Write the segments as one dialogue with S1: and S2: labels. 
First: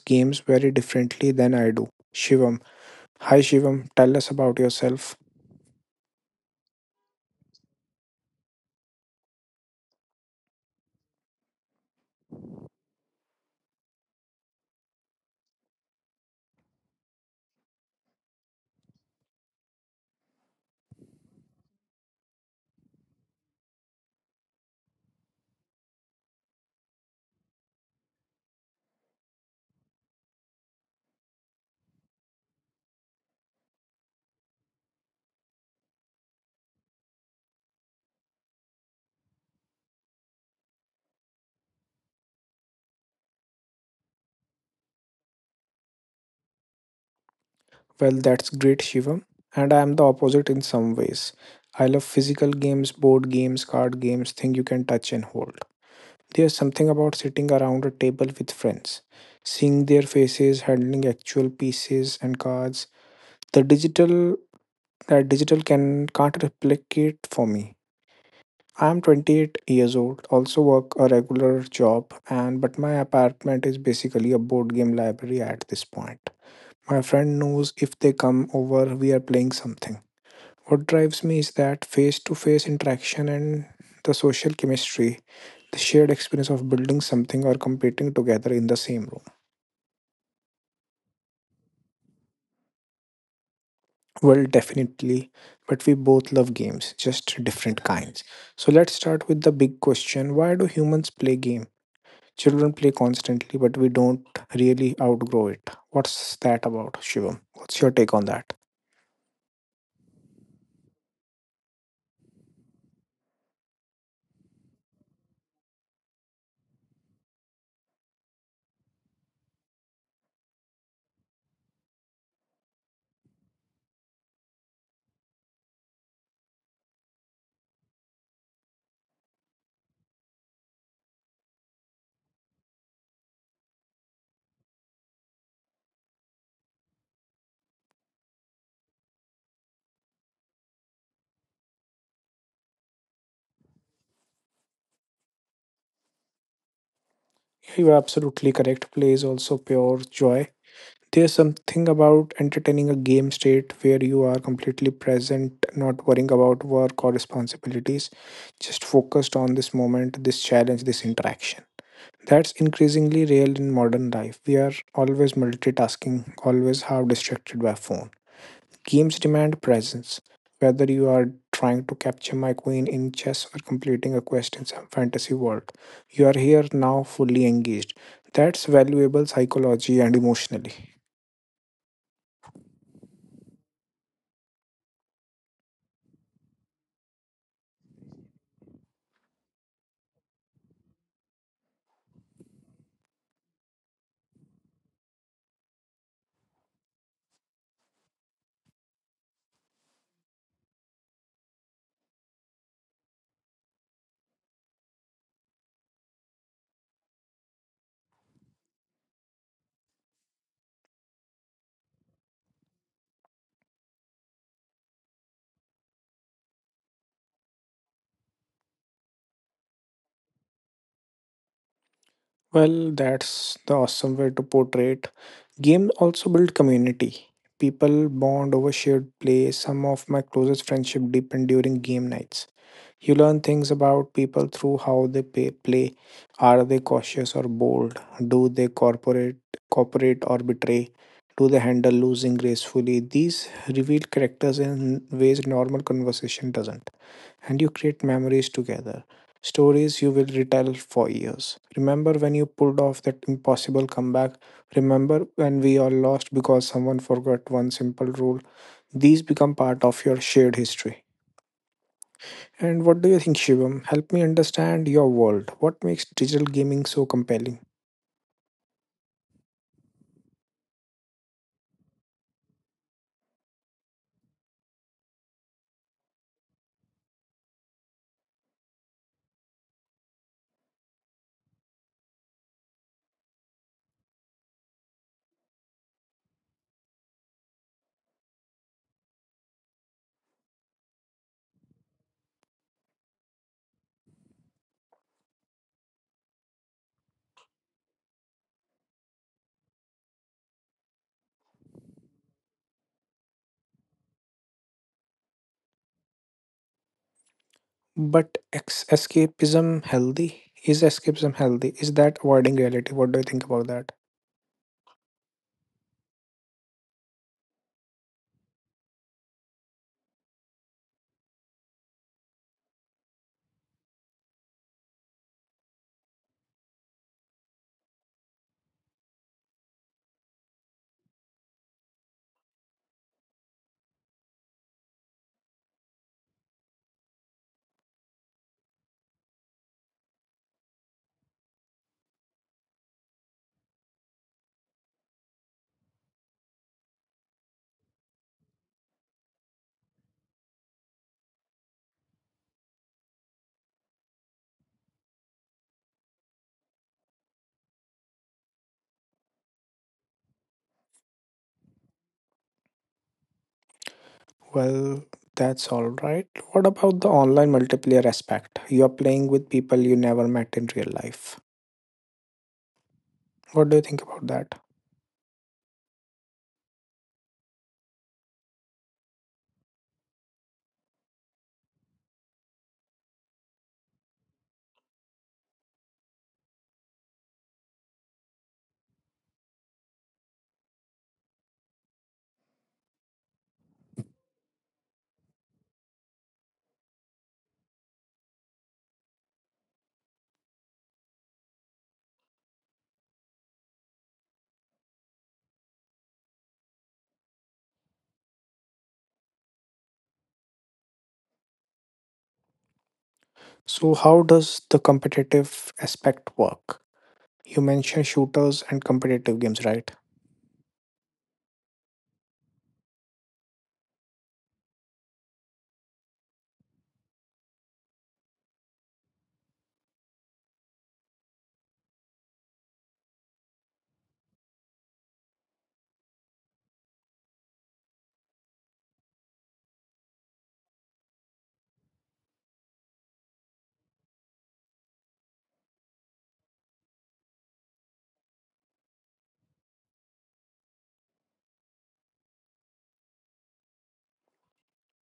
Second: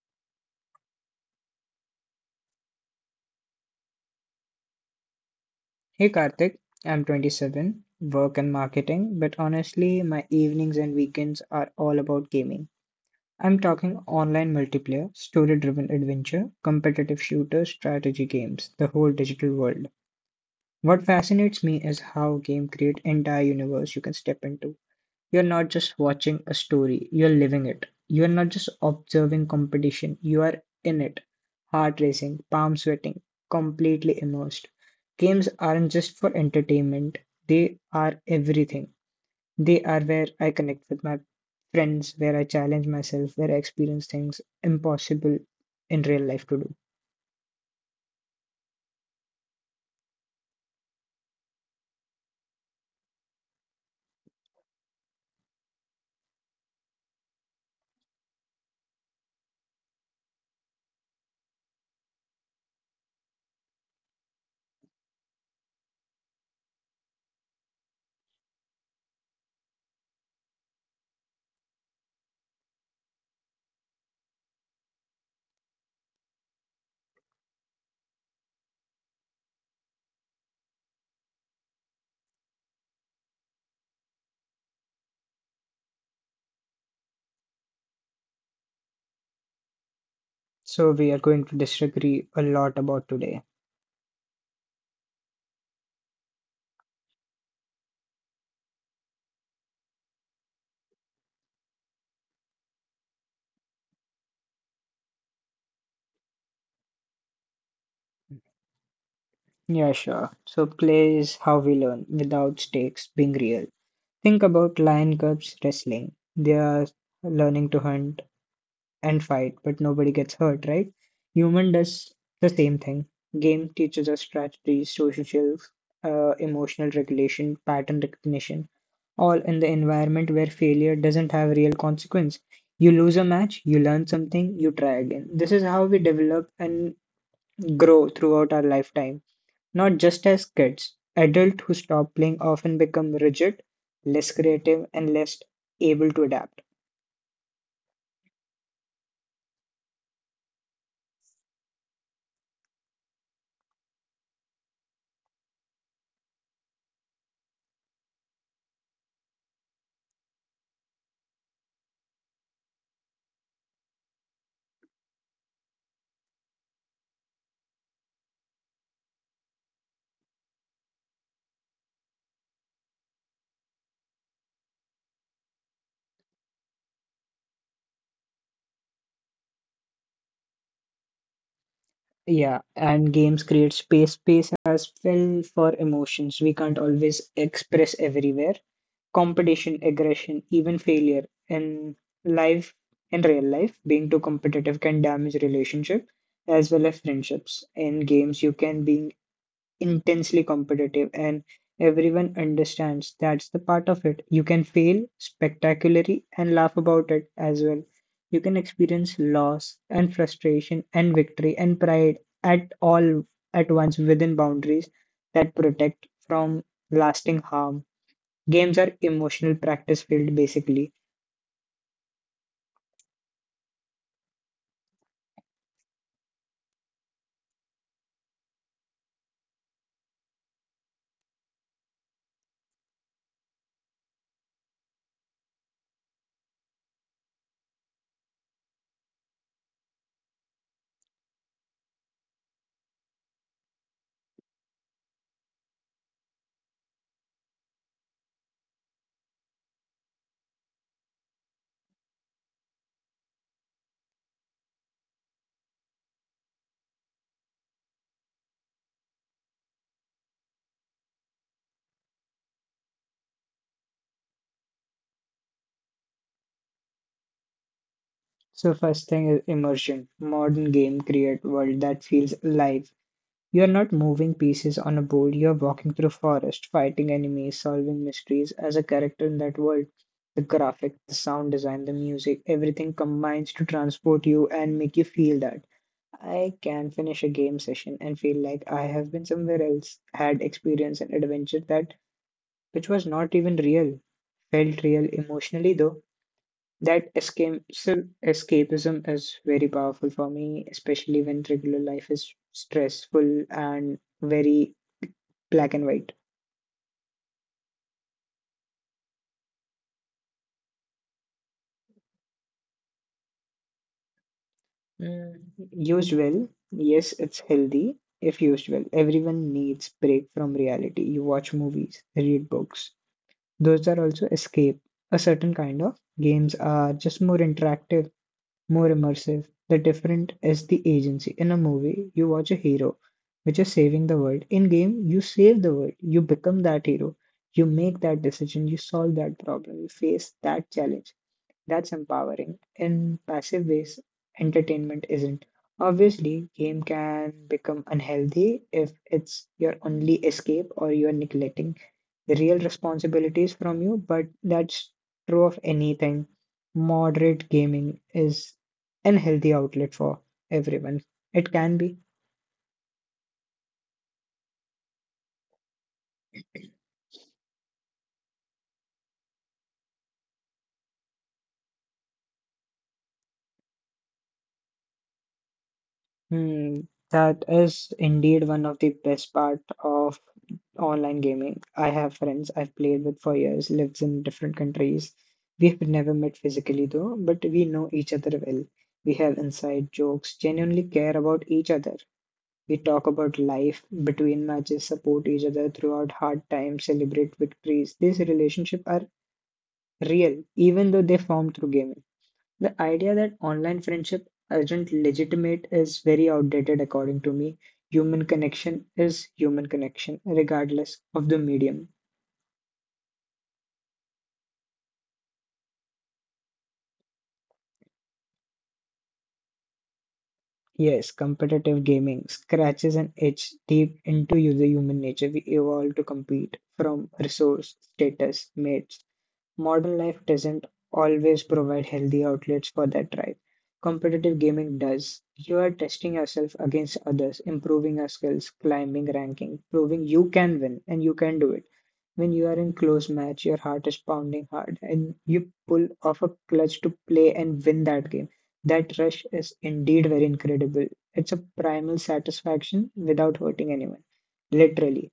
S1: games very differently than I do. Shivam. Hi Shivam, tell us about yourself.
S2: Hey Karthik, I'm 27, work and marketing, but honestly, my evenings and weekends are all about gaming. I'm talking online multiplayer, story driven adventure, competitive shooters, strategy games, the whole digital world. What fascinates me is how game create entire universe you can step into. You're not just watching a story, you're living it. You're not just observing competition, you are in it. Heart racing, palm sweating, completely immersed. Games aren't just for entertainment, they are everything. They are where I connect with my friends, where I challenge myself, where I experience things impossible in real life to do.
S1: Well, that's great, Shivam. And I am the opposite in some ways. I love physical games, board games, card games, things you can touch and hold. There's something about sitting around a table with friends, seeing their faces, handling actual pieces and cards. The digital that digital can't replicate for me. I'm 28 years old, also work a regular job, and but my apartment is basically a board game library at this point. My friend knows if they come over, we are playing something. What drives me is that face to face interaction and the social chemistry, the shared experience of building something or competing together in the same room.
S2: So, we are going to disagree a lot about today.
S1: Well, definitely, but we both love games, just different kinds. So let's start with the big question, why do humans play game? Children play constantly, but we don't really outgrow it. What's that about, Shivam? What's your take on that?
S2: Yeah, sure. So, play is how we learn without stakes being real. Think about lion cubs wrestling. They are learning to hunt and fight, but nobody gets hurt, right? Human does the same thing. Game teaches us strategies, social skills, emotional regulation, pattern recognition, all in the environment where failure doesn't have real consequence. You lose a match, you learn something, you try again. This is how we develop and grow throughout our lifetime. Not just as kids, adults who stop playing often become rigid, less creative, and less able to adapt.
S1: You're absolutely correct. Play is also pure joy. There's something about entertaining a game state where you are completely present, not worrying about work or responsibilities, just focused on this moment, this challenge, this interaction. That's increasingly real in modern life. We are always multitasking, always half distracted by phone. Games demand presence. Whether you are trying to capture my queen in chess or completing a quest in some fantasy world, you are here now fully engaged. That's valuable psychology and emotionally.
S2: Yeah, and games create space. Space as well for emotions we can't always express everywhere. Competition, aggression, even failure in life, in real life, being too competitive can damage relationship as well as friendships. In games, you can be intensely competitive and everyone understands that's the part of it. You can fail spectacularly and laugh about it as well. You can experience loss and frustration and victory and pride at all at once within boundaries that protect from lasting harm. Games are emotional practice field basically.
S1: Well, that's the awesome way to portray it. Games also build community. People bond over shared play. Some of my closest friendship deepen during game nights. You learn things about people through how they play. Are they cautious or bold? Do cooperate or betray? Do they handle losing gracefully? These reveal characters in ways normal conversation doesn't, and you create memories together. Stories you will retell for years. Remember when you pulled off that impossible comeback? Remember when we all lost because someone forgot one simple rule? These become part of your shared history. And what do you think, Shivam? Help me understand your world. What makes digital gaming so compelling?
S2: So first thing is immersion. Modern game create world that feels alive. You're not moving pieces on a board, you're walking through forest, fighting enemies, solving mysteries as a character in that world. The graphic, the sound design, the music, everything combines to transport you and make you feel that I can finish a game session and feel like I have been somewhere else, had experience an adventure that which was not even real, felt real emotionally though. That escapism is very powerful for me, especially when regular life is stressful and very black and white.
S1: But escapism healthy? Is escapism healthy? Is that avoiding reality? What do you think about that?
S2: Mm, used well. Yes, it's healthy if used well. Everyone needs break from reality. You watch movies, read books. Those are also escape. A certain kind of games are just more interactive, more immersive. The different is the agency. In a movie, you watch a hero which is saving the world. In game, you save the world. You become that hero. You make that decision. You solve that problem. You face that challenge. That's empowering in passive ways entertainment isn't. Obviously, game can become unhealthy if it's your only escape or you're neglecting the real responsibilities from you, but that's true of anything. Moderate gaming is an healthy outlet for everyone. It can be.
S1: Well, that's all right. What about the online multiplayer aspect? You're playing with people you never met in real life. What do you think about that?
S2: Hmm, that is indeed one of the best part of online gaming. I have friends I've played with for years, lives in different countries. We've never met physically though, but we know each other well. We have inside jokes, genuinely care about each other. We talk about life between matches, support each other throughout hard times, celebrate victories. These relationships are real, even though they form through gaming. The idea that online friendship isn't legitimate is very outdated, according to me. Human connection is human connection, regardless of the medium.
S1: So, how does the competitive aspect work? You mentioned shooters and competitive games, right?
S2: Yes, competitive gaming scratches an itch deep into user human nature. We evolve to compete from resource, status, mates, modern life doesn't always provide healthy outlets for that drive. Competitive gaming does. You are testing yourself against others, improving your skills, climbing ranking, proving you can win and you can do it. When you are in close match, your heart is pounding hard and you pull off a clutch to play and win that game. That rush is indeed very incredible. It's a primal satisfaction without hurting anyone. Literally.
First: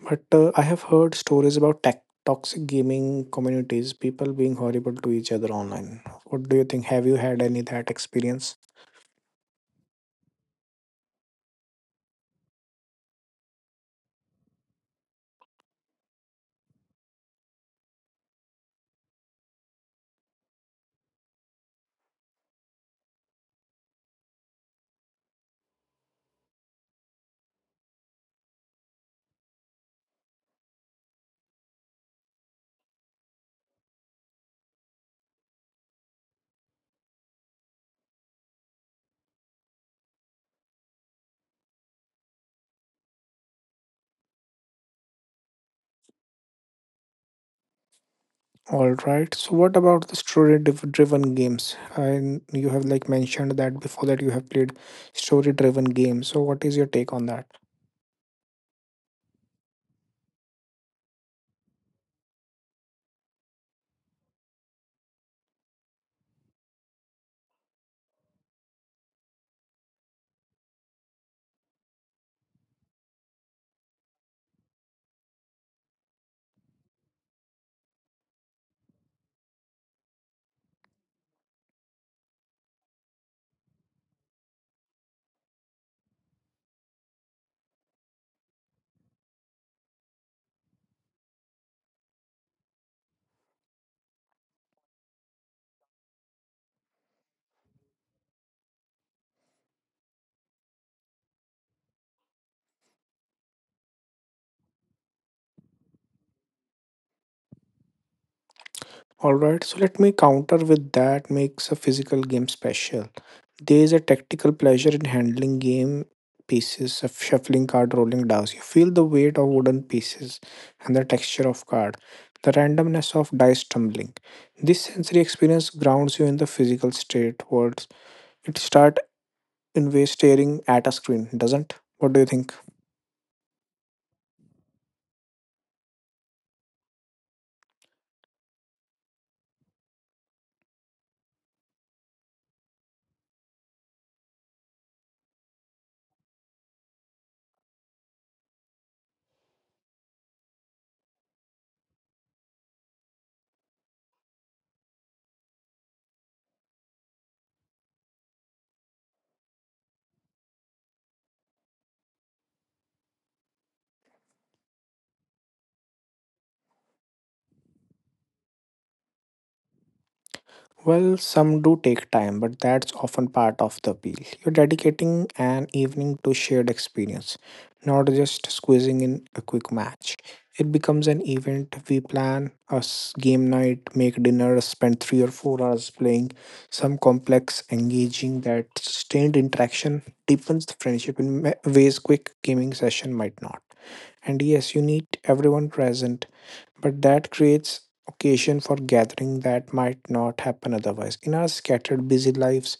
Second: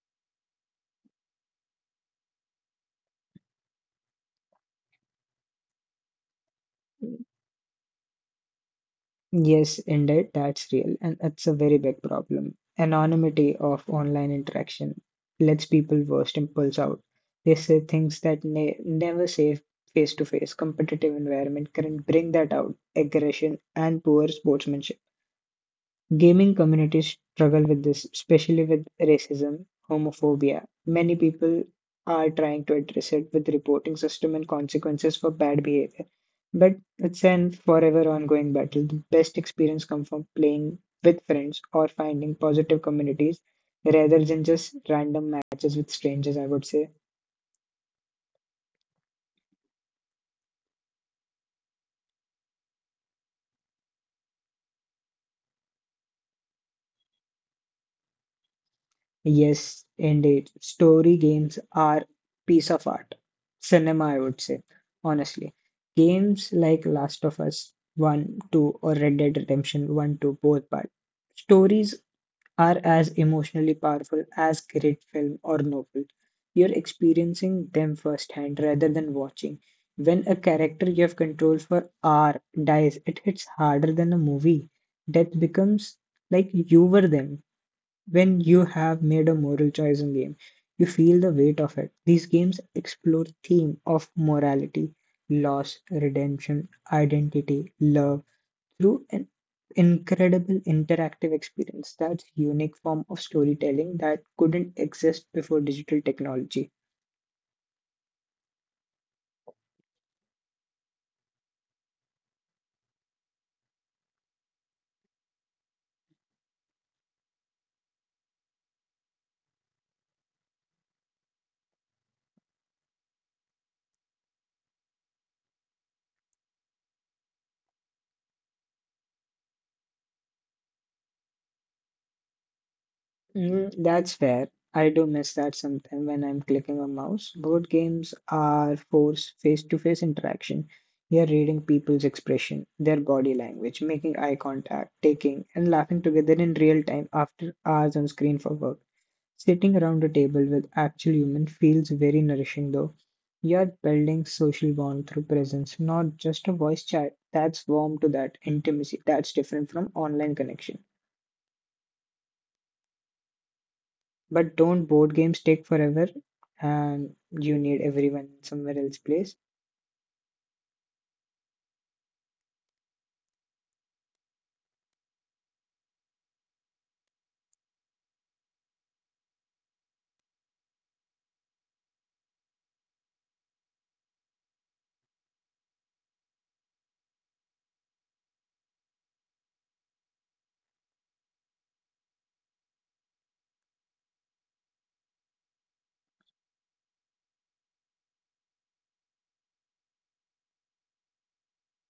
S1: But I have heard stories about tech toxic gaming communities, people being horrible to each other online. What do you think? Have you had any that experience?
S2: Yes, indeed, that's real, and it's a very big problem. Anonymity of online interaction lets people voice impulse out. They say things that ne never say face to face. Competitive environment can bring that out, aggression and poor sportsmanship. Gaming communities struggle with this, especially with racism, homophobia. Many people are trying to address it with reporting system and consequences for bad behavior. But it's an forever ongoing battle. The best experience comes from playing with friends or finding positive communities rather than just random matches with strangers, I would say.
S1: All right. So what about the driven games? And you have like mentioned that before that you have played story driven games. So what is your take on that?
S2: Yes, indeed. Story games are piece of art. Cinema, I would say, honestly. Games like Last of Us 1, 2, or Red Dead Redemption 1, 2, both part. Stories are as emotionally powerful as great film or novel. You're experiencing them firsthand rather than watching. When a character you have control for R dies, it hits harder than a movie. Death becomes like you were them when you have made a moral choice in game you feel the weight of it. These games explore theme of morality, loss, redemption, identity, love through an incredible interactive experience. That's unique form of storytelling that couldn't exist before digital technology.
S1: Alright, so let me counter with that makes a physical game special. There is a tactical pleasure in handling game pieces, of shuffling card, rolling dice. You feel the weight of wooden pieces and the texture of card, the randomness of dice tumbling. This sensory experience grounds you in the physical state words. It start in way staring at a screen, doesn't? What do you think?
S2: Mm, that's fair. I do miss that sometimes when I'm clicking a mouse. Board games are force face-to-face interaction. You're reading people's expression, their body language, making eye contact, taking and laughing together in real time after hours on screen for work. Sitting around a table with actual humans feels very nourishing though. You're building social bond through presence, not just a voice chat. That's warm to that intimacy. That's different from online connection. But don't board games take forever and you need everyone somewhere else place?
S1: Well, some do take time, but that's often part of the appeal. You're dedicating an evening to shared experience, not just squeezing in a quick match. It becomes an event. We plan game night, make dinner, spend 3 or 4 hours playing some complex, engaging that sustained interaction deepens the friendship in ways quick gaming session might not. And yes, you need everyone present but that creates occasion for gathering that might not happen otherwise. In our scattered, busy lives,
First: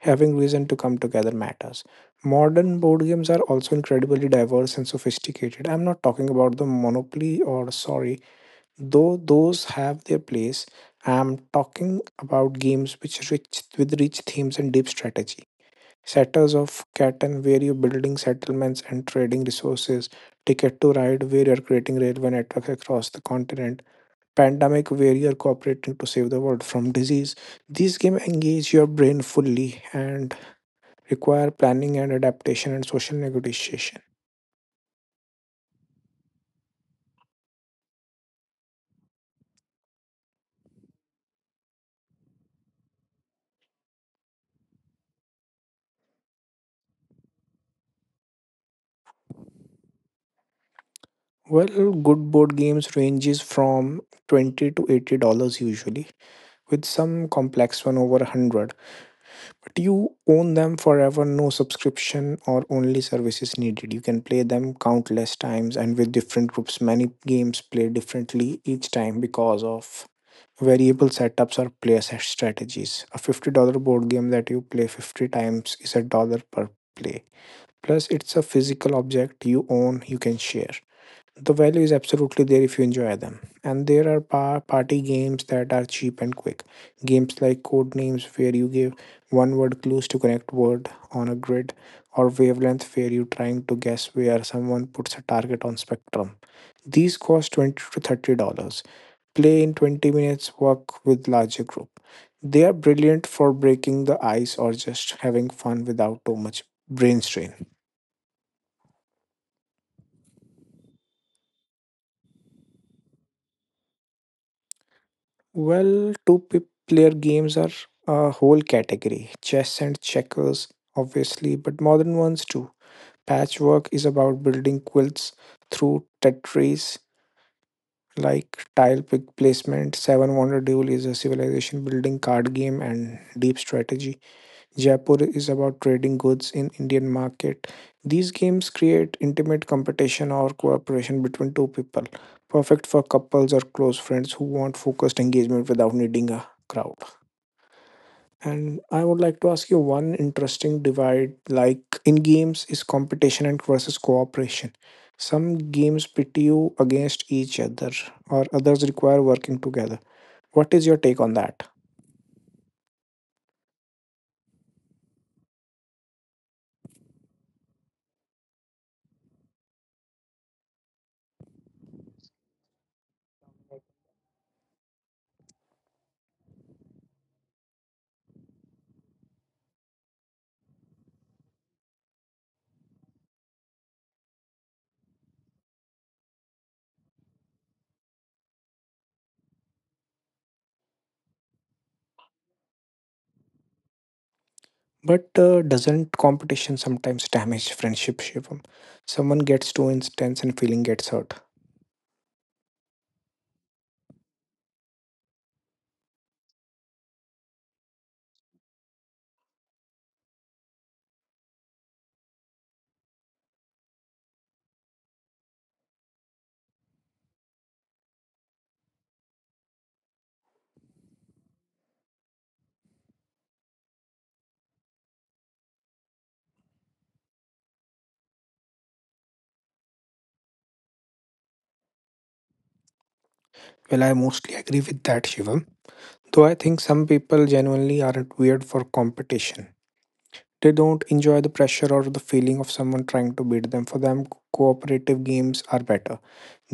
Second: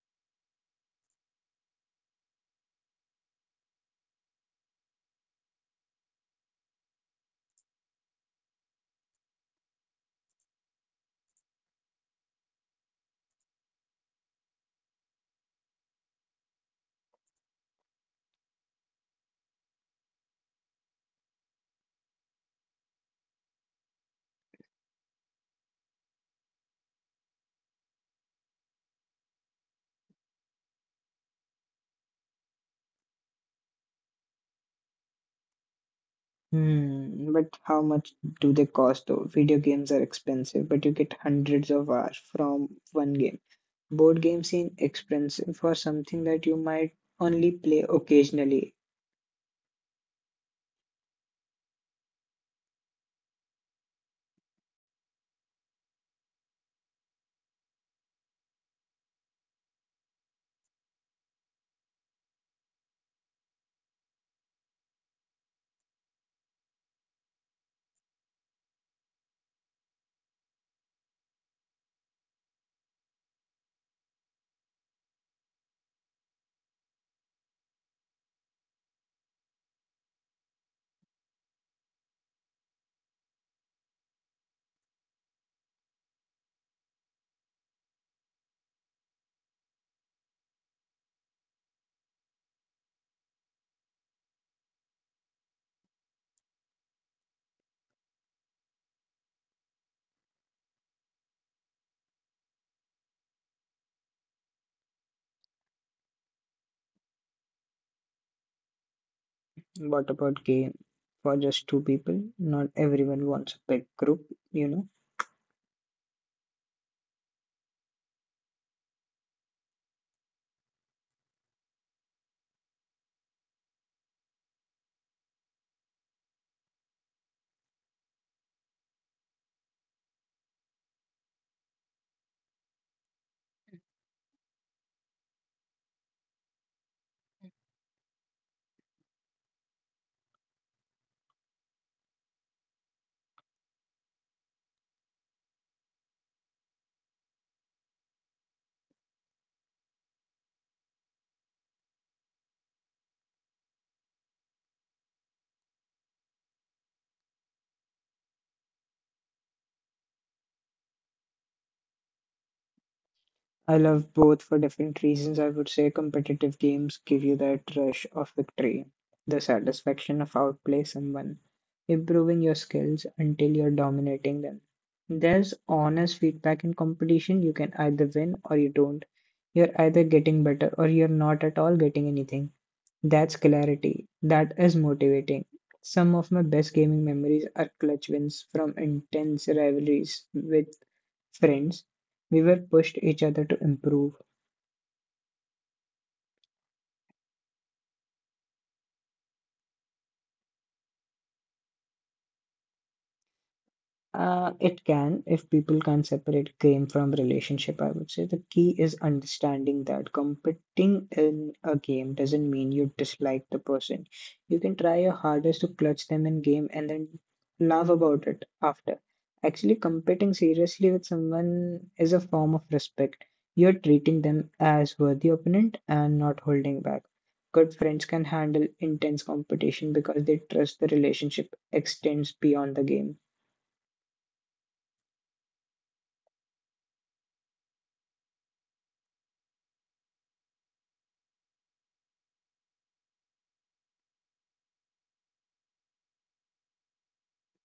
S1: having reason to come together matters. Modern board games are also incredibly diverse and sophisticated. I'm not talking about the Monopoly or Sorry, though those have their place. I'm talking about games which rich themes and deep strategy. Setters of Catan, where you're building settlements and trading resources. Ticket to Ride, where you're creating railway networks across the continent. Pandemic, where you're cooperating to save the world from disease. These games engage your brain fully and require planning and adaptation and social negotiation.
S2: Hmm, but how much do they cost though? Video games are expensive, but you get hundreds of hours from one game. Board games seem expensive for something that you might only play occasionally.
S1: Well, good board games ranges from 20 to $80 usually, with some complex one over 100. But you own them forever, no subscription or only services needed. You can play them countless times and with different groups. Many games play differently each time because of variable setups or player set strategies. A $50 board game that you play 50 times is a dollar per play. Plus it's a physical object you own, you can share. The value is absolutely there if you enjoy them. And there are party games that are cheap and quick. Games like code names, where you give one word clues to connect word on a grid, or wavelength, where you're trying to guess where someone puts a target on spectrum. These cost 20 to $30, play in 20 minutes, work with larger group. They are brilliant for breaking the ice or just having fun without too much brain strain.
S2: What about game for just two people? Not everyone wants a big group, you know.
S1: Well, player games are a whole category. Chess and checkers, obviously, but modern ones too. Patchwork is about building quilts through Tetris, like tile pick placement. Seven Wonder Duel is a civilization building card game and deep strategy. Jaipur is about trading goods in Indian market. These games create intimate competition or cooperation between two people, perfect for couples or close friends who want focused engagement without needing a crowd. And I would like to ask you one interesting divide like in games is competition and versus cooperation. Some games pit you against each other or others require working together. What is your take on that?
S2: I love both for different reasons. I would say competitive games give you that rush of victory, the satisfaction of outplay someone, improving your skills until you're dominating them. There's honest feedback in competition. You can either win or you don't. You're either getting better or you're not at all getting anything. That's clarity. That is motivating. Some of my best gaming memories are clutch wins from intense rivalries with friends. We were pushed each other to improve.
S1: But doesn't competition sometimes damage friendship, Shivam? Someone gets too intense and feeling gets hurt.
S2: It can, if people can separate game from relationship, I would say. The key is understanding that competing in a game doesn't mean you dislike the person. You can try your hardest to clutch them in game and then laugh about it after. Actually, competing seriously with someone is a form of respect. You're treating them as worthy opponent and not holding back. Good friends can handle intense competition because they trust the relationship extends beyond the game.
S1: Well, I mostly agree with that, Shivam. Though I think some people genuinely aren't weird for competition. They don't enjoy the pressure or the feeling of someone trying to beat them. For them, cooperative games are better.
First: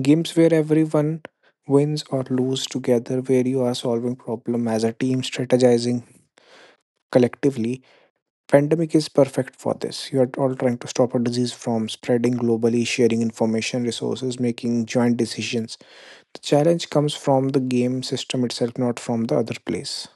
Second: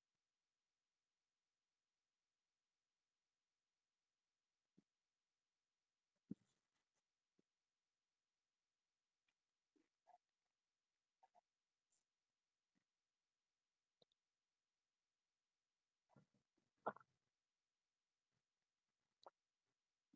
S1: Games where everyone wins or loses together, where you are solving problem as a team, strategizing collectively. Pandemic is perfect for this. You are all trying to stop a disease from spreading globally, sharing information, resources, making joint decisions. The challenge comes from the game system itself, not from the other place.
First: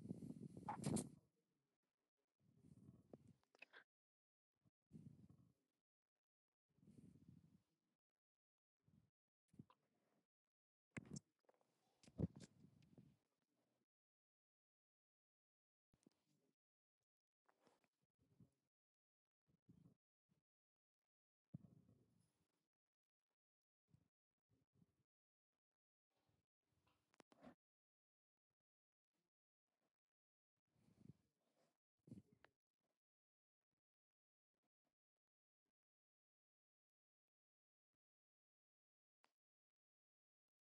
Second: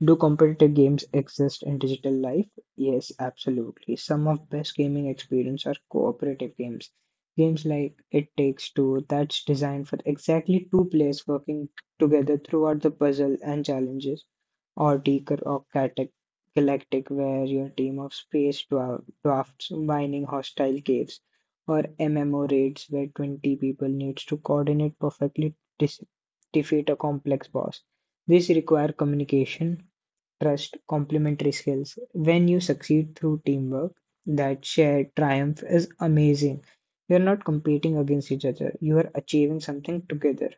S2: Do competitive games exist in digital life? Yes, absolutely. Some of best gaming experience are cooperative games. Games like It Takes Two that's designed for exactly two players working together throughout the puzzle and challenges, or Deeker or Galactic where your team of space dwarfs mining hostile caves, or MMO raids where 20 people needs to coordinate perfectly to defeat a complex boss. These require communication, trust, complementary skills. When you succeed through teamwork, that shared triumph is amazing. You're not competing against each other, you are achieving something together.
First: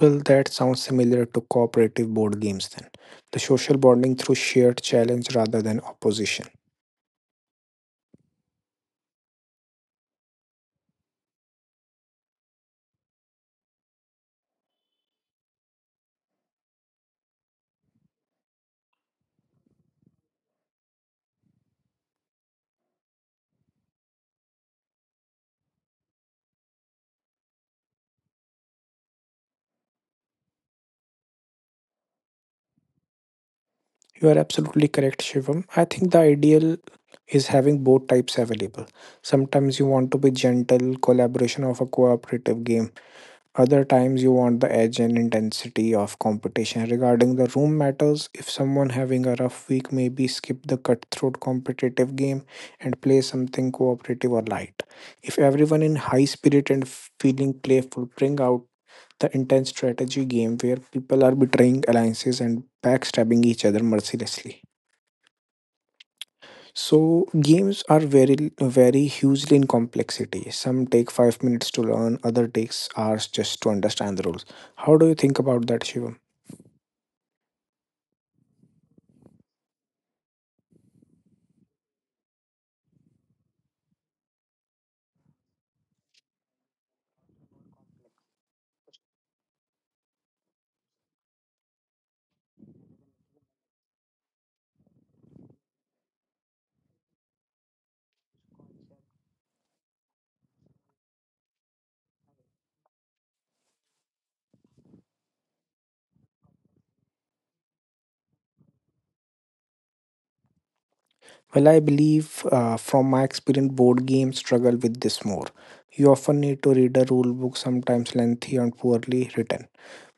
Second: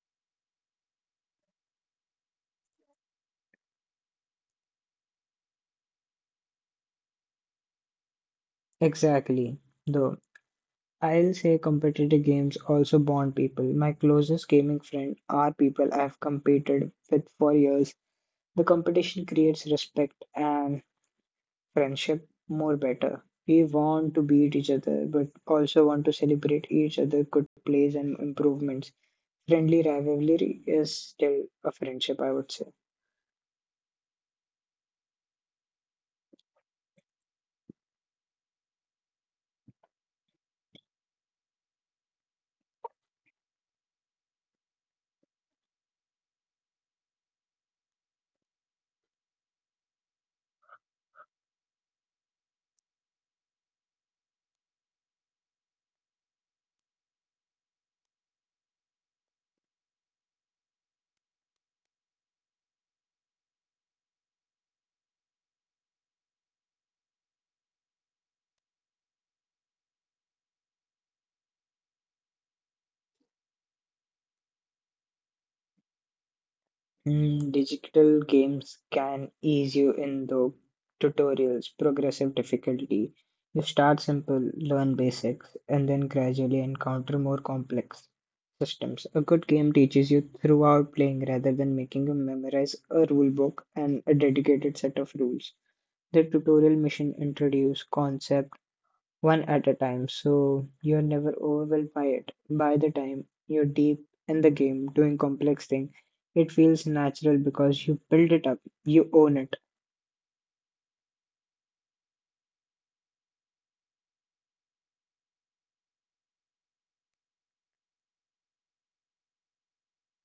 S1: Well, that sounds similar to cooperative board games then. The social bonding through shared challenge rather than opposition.
S2: Exactly. Though I'll say competitive games also bond people. My closest gaming friend are people I've competed with for years. The competition creates respect and friendship more better. We want to beat each other, but also want to celebrate each other good plays and improvements. Friendly rivalry is still a friendship, I would say.
S1: You are absolutely correct, Shivam. I think the ideal is having both types available. Sometimes you want to be gentle collaboration of a cooperative game, other times you want the edge and intensity of competition. Regarding the room matters, if someone having a rough week, maybe skip the cutthroat competitive game and play something cooperative or light. If everyone in high spirit and feeling playful, bring out the intense strategy game where people are betraying alliances and backstabbing each other mercilessly. So games are very hugely in complexity. Some take 5 minutes to learn, other takes hours just to understand the rules. How do you think about that, Shivam?
S2: Mm, digital games can ease you in though. Tutorials, progressive difficulty. You start simple, learn basics, and then gradually encounter more complex systems. A good game teaches you throughout playing rather than making you memorize a rule book and a dedicated set of rules. The tutorial mission introduce concepts one at a time so you're never overwhelmed by it. By the time you're deep in the game doing complex thing, it feels natural because you build it up, you own it.
S1: Well, I believe, from my experience, board games struggle with this more. You often need to read a rule book, sometimes lengthy and poorly written,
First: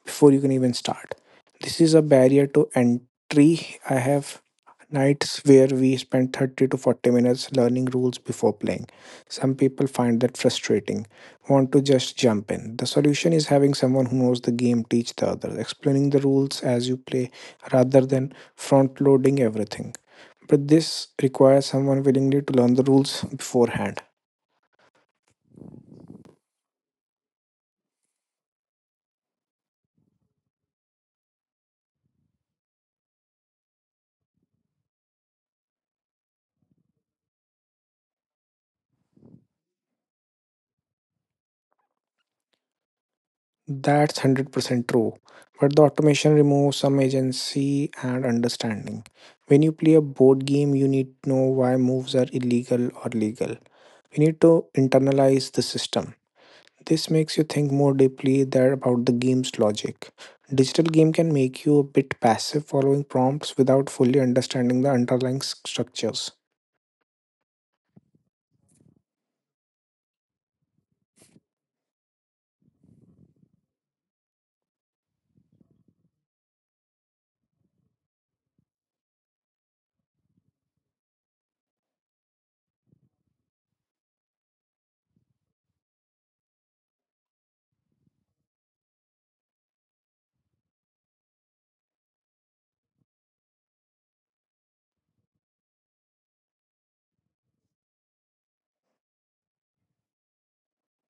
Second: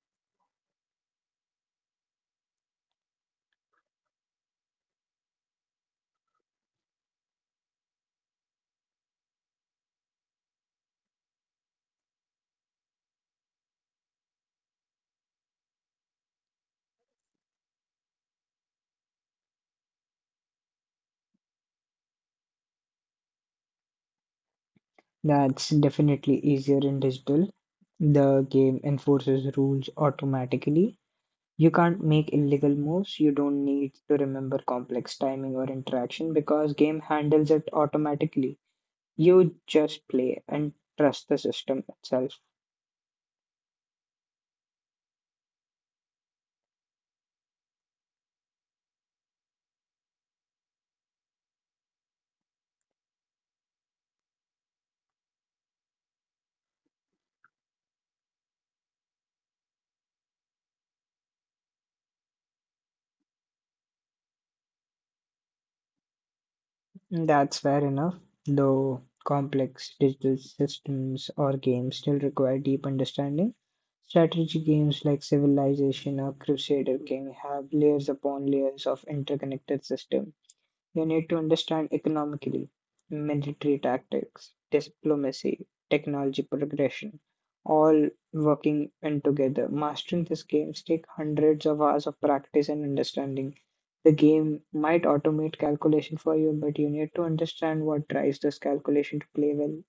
S1: before you can even start. This is a barrier to entry. I have nights where we spend 30 to 40 minutes learning rules before playing. Some people find that frustrating, want to just jump in. The solution is having someone who knows the game teach the others, explaining the rules as you play rather than front loading everything. But this requires someone willingly to learn the rules beforehand.
S2: That's definitely easier in digital. The game enforces rules automatically. You can't make illegal moves. You don't need to remember complex timing or interaction because game handles it automatically. You just play and trust the system itself.
S1: That's 100% true. But the automation removes some agency and understanding. When you play a board game, you need to know why moves are illegal or legal. We need to internalize the system. This makes you think more deeply there about the game's logic. Digital game can make you a bit passive following prompts without fully understanding the underlying structures.
S2: That's fair enough, though complex digital systems or games still require deep understanding. Strategy games like Civilization or Crusader King have layers upon layers of interconnected systems. You need to understand economically, military tactics, diplomacy, technology progression, all working in together. Mastering this game takes hundreds of hours of practice and understanding. The game might automate calculation for you, but you need to understand what drives this calculation to play well.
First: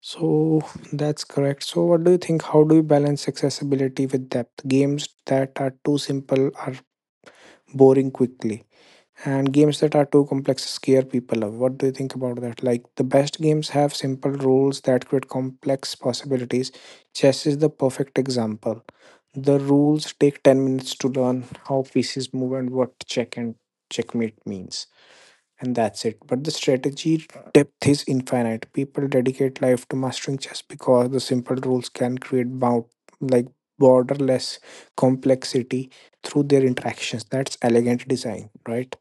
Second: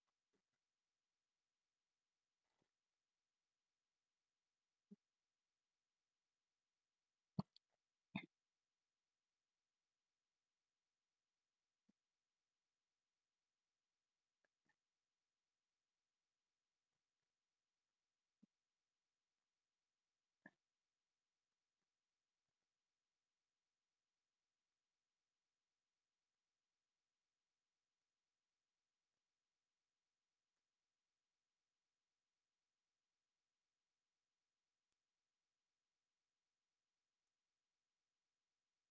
S1: So that's correct. So what do you think? How do you balance accessibility with depth? Games that are too simple are boring quickly, and games that are too complex scare people away. What do you think about that? Like the best games have simple rules that create complex possibilities. Chess is the perfect example. The rules take 10 minutes to learn how pieces move and what check and checkmate means and that's it. But the strategy depth is infinite. People dedicate life to mastering chess because the simple rules can create bound, like, borderless complexity through their interactions. That's elegant design, right?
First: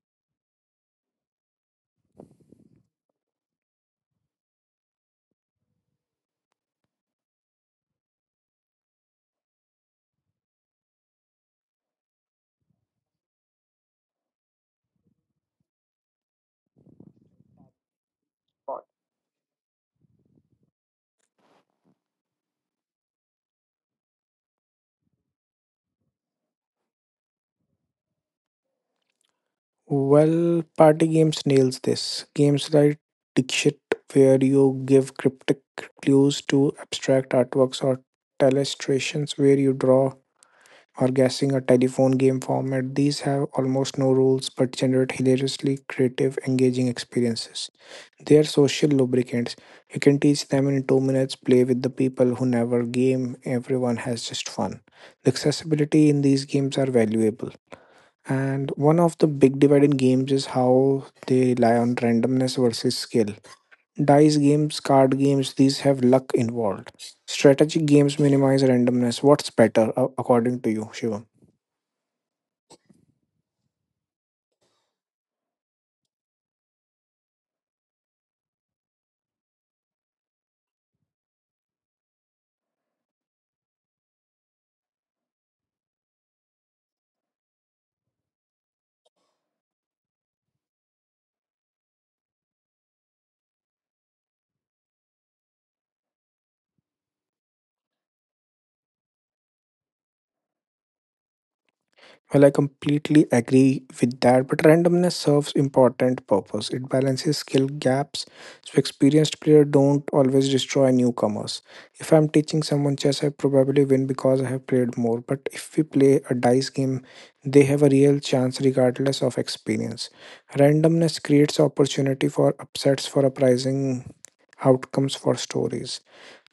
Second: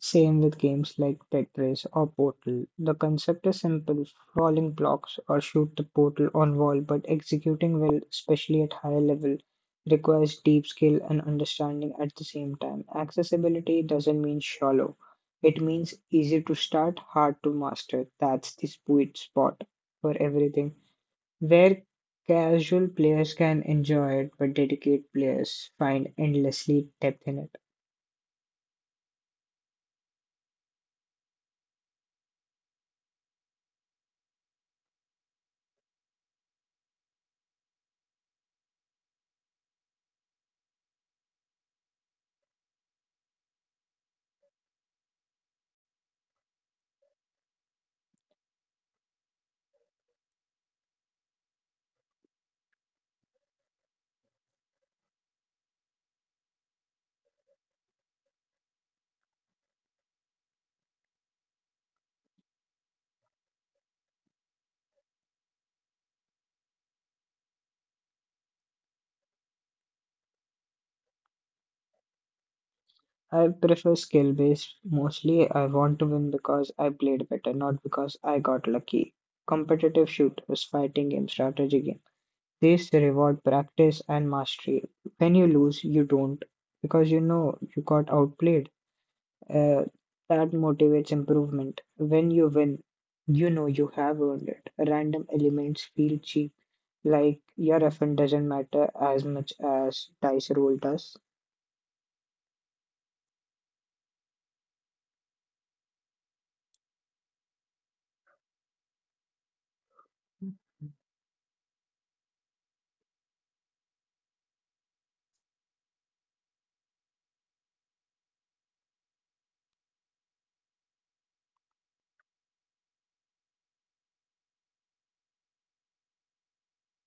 S2: Same with games like Tetris or Portal. The concept is simple falling blocks or shoot the portal on wall, but executing well, especially at higher level, requires deep skill and understanding at the same time. Accessibility doesn't mean shallow, it means easy to start, hard to master. That's the sweet spot for everything. Where casual players can enjoy it, but dedicated players find endlessly depth in it.
S1: Well, party games nails this. Games like Dixit, where you give cryptic clues to abstract artworks, or Telestrations, where you draw or guessing a telephone game format. These have almost no rules but generate hilariously creative, engaging experiences. They are social lubricants. You can teach them in two minutes, play with the people who never game, everyone has just fun. The accessibility in these games are valuable. And one of the big divide in games is how they rely on randomness versus skill. Dice games, card games, these have luck involved. Strategic games minimize randomness. What's better, according to you, Shivam?
S2: I prefer skill based mostly. I want to win because I played better, not because I got lucky. Competitive shooters, fighting game, strategy game. These reward practice and mastery. When you lose, you don't because you know you got outplayed. Uh, that motivates improvement. When you win, you know you have earned it. Random elements feel cheap, like your effort doesn't matter as much as dice roll does.
S1: Well, I completely agree with that, but randomness serves important purpose. It balances skill gaps, so experienced players don't always destroy newcomers. If I'm teaching someone chess, I probably win because I have played more. But if we play a dice game, they have a real chance regardless of experience. Randomness creates opportunity for upsets, for uprising outcomes, for stories.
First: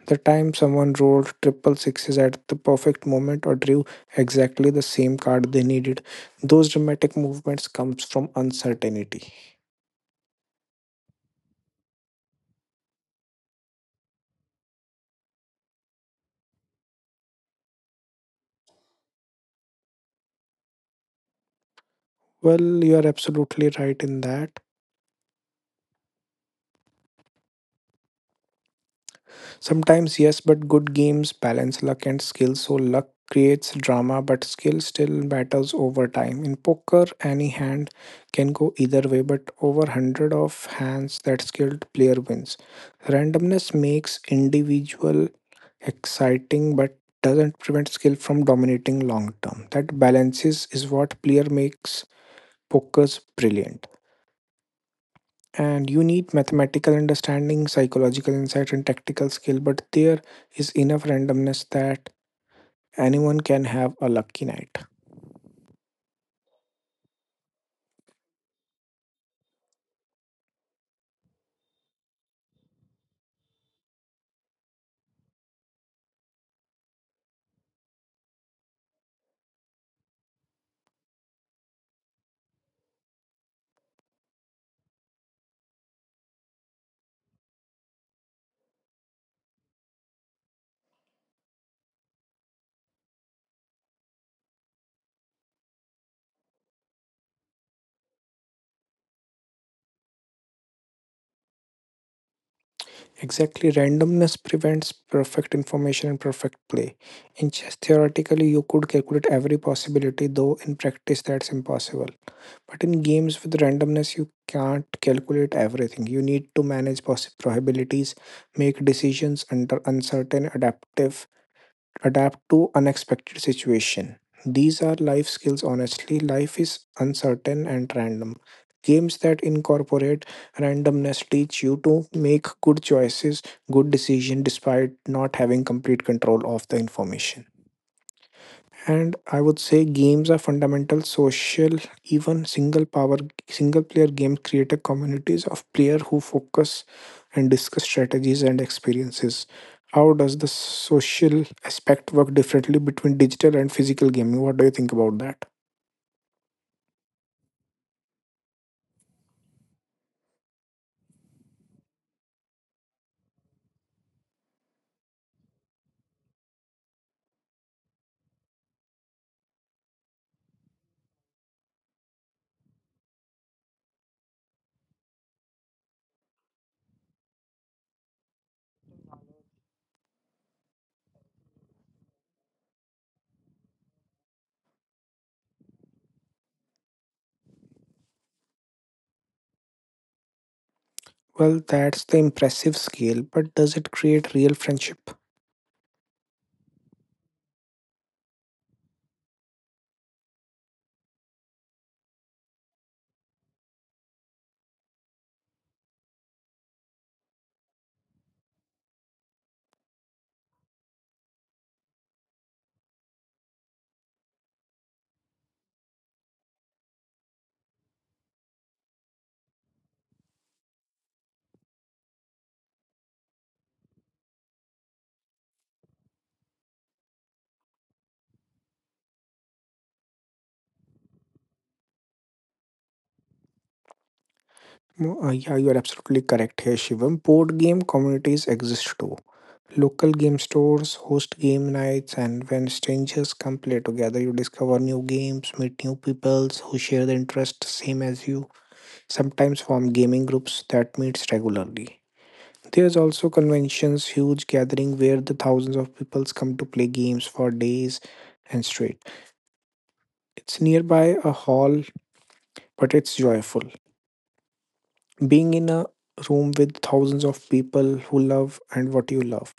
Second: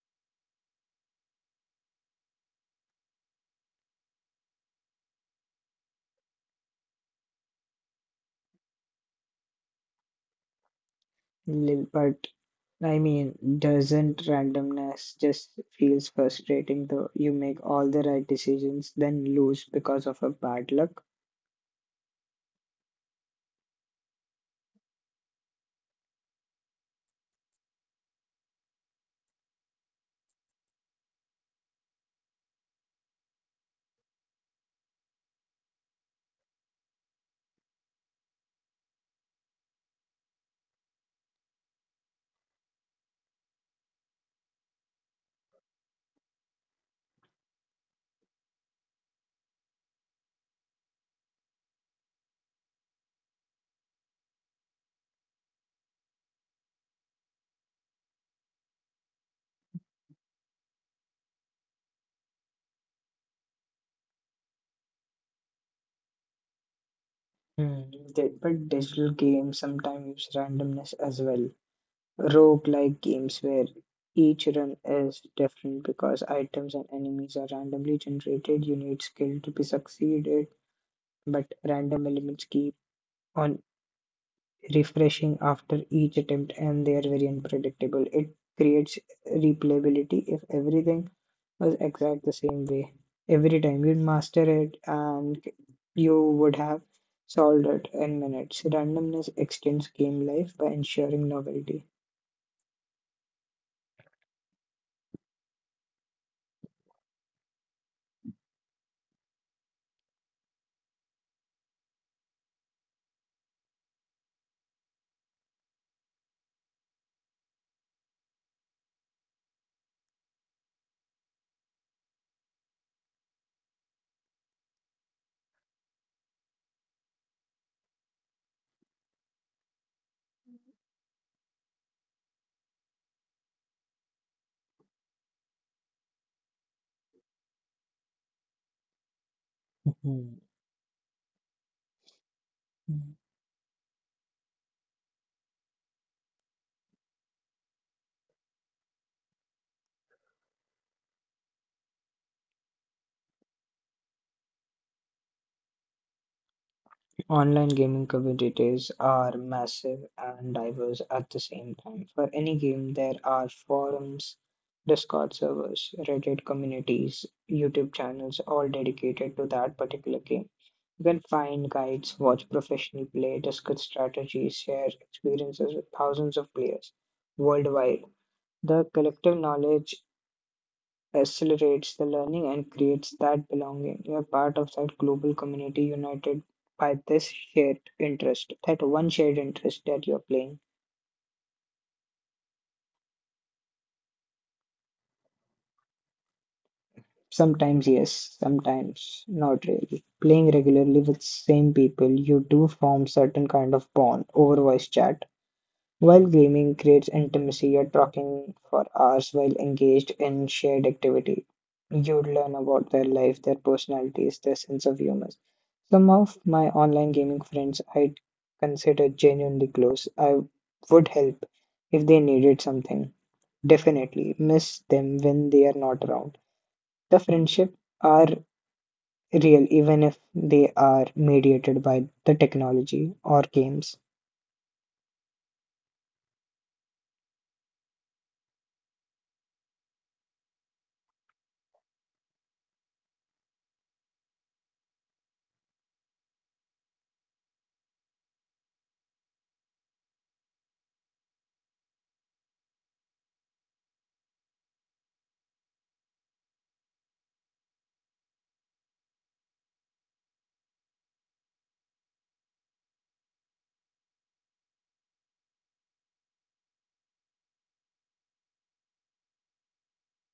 S1: The time someone rolled triple sixes at the perfect moment or drew exactly the same card they needed, those dramatic movements comes from uncertainty.
S2: But I mean, doesn't randomness just feels frustrating though? You make all the right decisions, then lose because of a bad luck.
S1: Well, you are absolutely right in that. Sometimes yes, but good games balance luck and skill. So luck creates drama, but skill still matters over time. In poker, any hand can go either way, but over 100 of hands that skilled player wins. Randomness makes individual exciting but doesn't prevent skill from dominating long term. That balances is what player makes pokers brilliant. And you need mathematical understanding, psychological insight, and tactical skill, but there is enough randomness that anyone can have a lucky night.
S2: Hmm. But digital games sometimes use randomness as well. Roguelike games where each run is different because items and enemies are randomly generated. You need skill to be succeeded, but random elements keep on refreshing after each attempt and they are very unpredictable. It creates replayability. If everything was exact the same way every time, you'd master it and you would have solved it in minutes. Randomness extends game life by ensuring novelty.
S1: Exactly, randomness prevents perfect information and perfect play. In chess, theoretically, you could calculate every possibility, though in practice, that's impossible. But in games with randomness, you can't calculate everything. You need to manage possible probabilities, make decisions under uncertain, adapt to unexpected situation. These are life skills. Honestly, life is uncertain and random. Games that incorporate randomness teach you to make good choices, good decision despite not having complete control of the information. And I
S2: Mhm.
S1: would say games are fundamental social. Even single player games create a communities of player who focus and discuss strategies and experiences. How does the social aspect work differently between digital and physical gaming? What do you think about that?
S2: Online gaming communities are massive and diverse at the same time. For any game there are forums, discord servers, reddit communities, youtube channels all dedicated to that particular game. They'll find guides, watch professional play, discuss strategies, share experiences with thousands of players worldwide. The collective knowledge accelerates the learning and creates that belonging. You're part of that global community united by this shared interest, that one shared interest that you're playing.
S1: Well, that's the impressive scale, but does it create real friendship?
S2: Sometimes, yes, sometimes not really. Playing regularly with same people, you do form certain kind of bond over voice chat. While gaming creates intimacy, you're talking for hours while engaged in shared activity. You learn about their life, their personalities, their sense of humor. Some of my online gaming friends I consider genuinely close. I would help if they needed something. Definitely miss them when they are not around. The friendship are real even if they are mediated by the technology or games.
S1: No, yeah, you are absolutely correct here, Shivam. Board game communities exist too. Local game stores host game nights, and when strangers come play together, you discover new games, meet new peoples who share the interest same as you. Sometimes form gaming groups that meets regularly. There's also conventions, huge gathering where the thousands of peoples come to play games for days and straight. It's nearby a hall, but it's joyful. Being in a room with thousands of people who love and what you love,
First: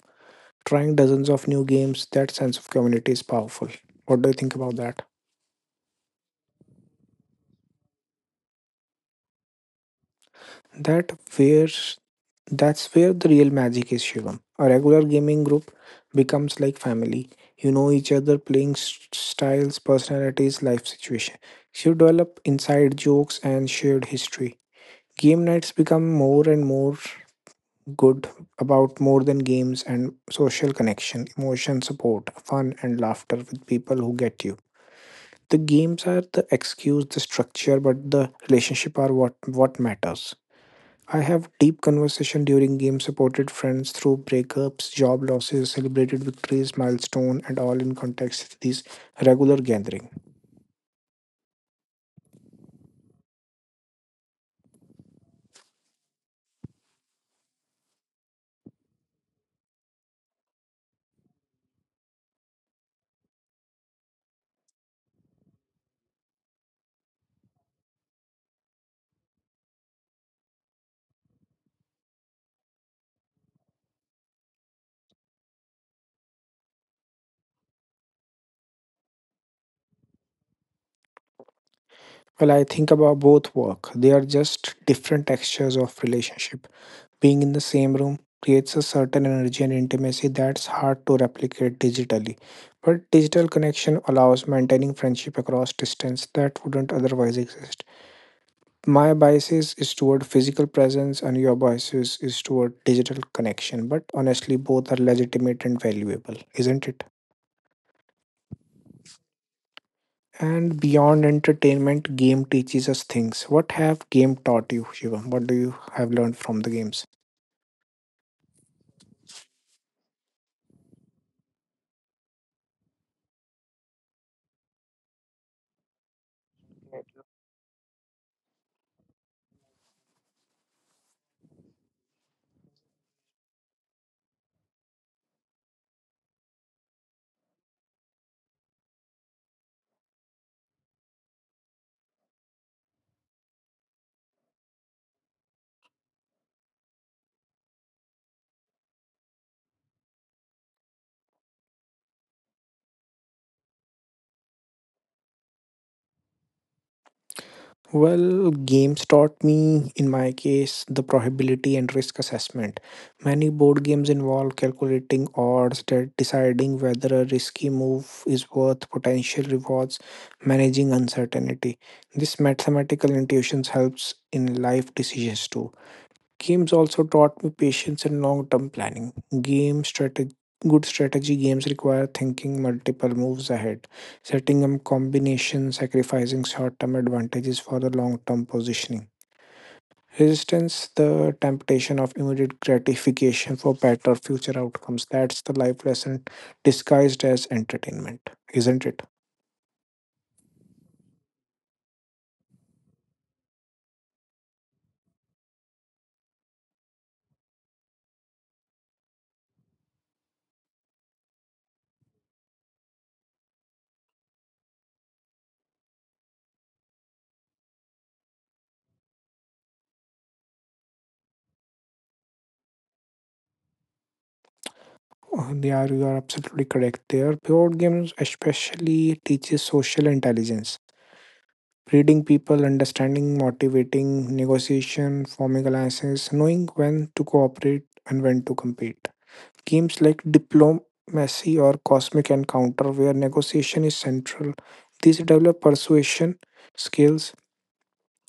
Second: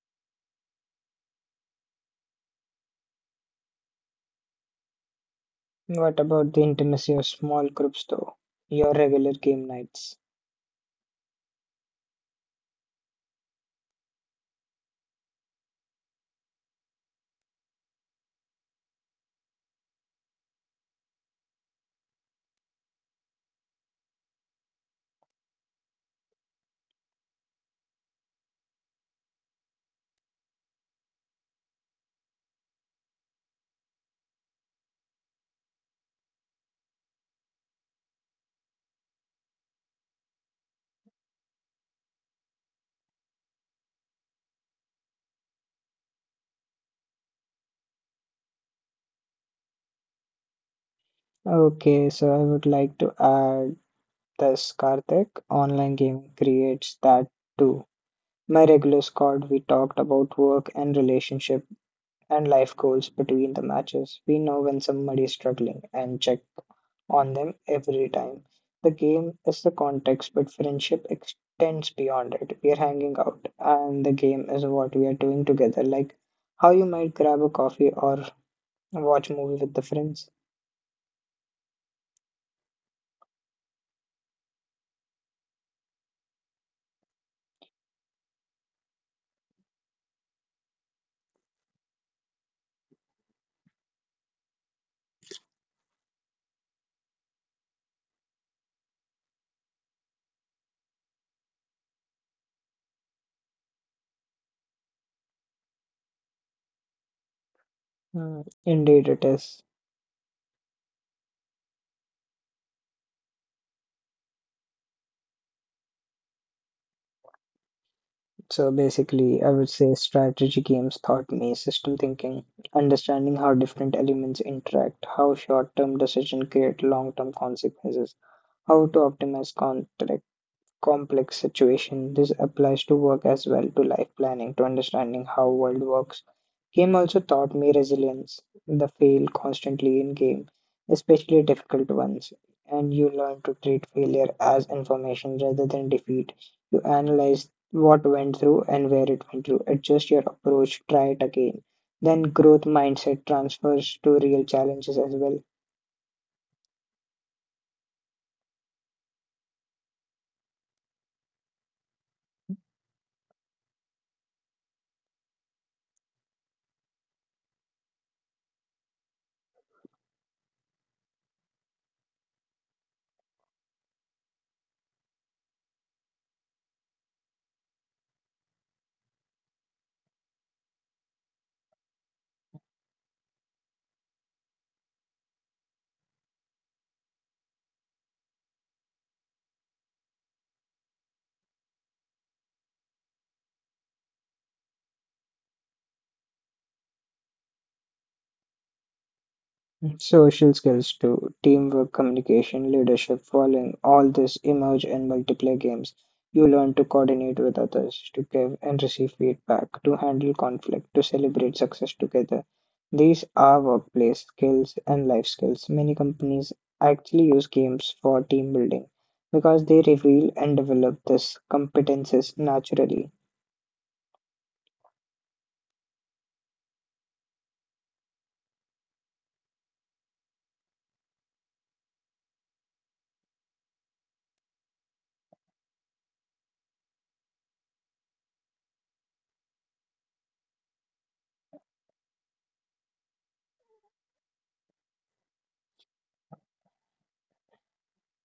S1: trying dozens of new games, that sense of community is powerful. What do you think about that?
S2: What about the intimacy of small groups, though? Your regular game nights.
S1: That where That's where the real magic is, Shivam. A regular gaming group becomes like family. You know each other, playing styles, personalities, life situation. You develop inside jokes and shared history. Game nights become more and more good about more than games and social connection, emotion support, fun, and laughter with people who get you. The games are the excuse, the structure, but the relationship are what matters. I have deep conversation during game supported friends through breakups, job losses, celebrated victories, milestone, and all in context with these regular gathering.
S2: Okay, so I would like to add this, Karthik. Online gaming creates that too. My regular squad, we talked about work and relationship and life goals between the matches. We know when somebody is struggling and check on them every time. The game is the context, but friendship extends beyond it. We are hanging out, and the game is what we are doing together, like how you might grab a coffee or watch movie with the friends.
S1: Well, I think about both work. They are just different textures of relationship. Being in the same room creates a certain energy and intimacy that's hard to replicate digitally. But digital connection allows maintaining friendship across distance that wouldn't otherwise exist. My biases is toward physical presence and your biases is toward digital connection, but honestly both are legitimate and valuable, isn't it?
S2: Mm, indeed, it is.
S1: And beyond entertainment, game teaches us things. What have game taught you, Shivam? What do you have learned from the games?
S2: So basically, I would say strategy games taught me system thinking, understanding how different elements interact, how short term decision create long term consequences, how to optimize context. Complex situation. This applies to work as well, to life planning, to understanding how world works. Game also taught me resilience, the fail constantly in game, especially difficult ones. And you learn to treat failure as information rather than defeat. You analyze what went through and where it went through. Adjust your approach, try it again. Then growth mindset transfers to real challenges as well.
S1: Well, games taught me, in my case, the probability and risk assessment. Many board games involve calculating odds, deciding whether a risky move is worth potential rewards, managing uncertainty. This mathematical intuitions helps in life decisions too. Games also taught me patience and long term planning. Game strategy Good strategy games require thinking multiple moves ahead, setting up combinations, sacrificing short term advantages for the long term positioning. Resistance, the temptation of immediate gratification for better future outcomes. That's the life lesson disguised as entertainment, isn't it?
S2: Social skills too, teamwork, communication, leadership, following all this emerge in multiplayer games. You learn to coordinate with others, to give and receive feedback, to handle conflict, to celebrate success together. These are workplace skills and life skills. Many companies actually use games for team building because they reveal and develop these competences naturally.
S1: Oh, yeah, you are absolutely correct there. Board games especially teaches social intelligence. Reading people, understanding, motivating, negotiation, forming alliances, knowing when to cooperate and when to compete. Games like diplomacy or cosmic encounter, where negotiation is central, these develop persuasion skills,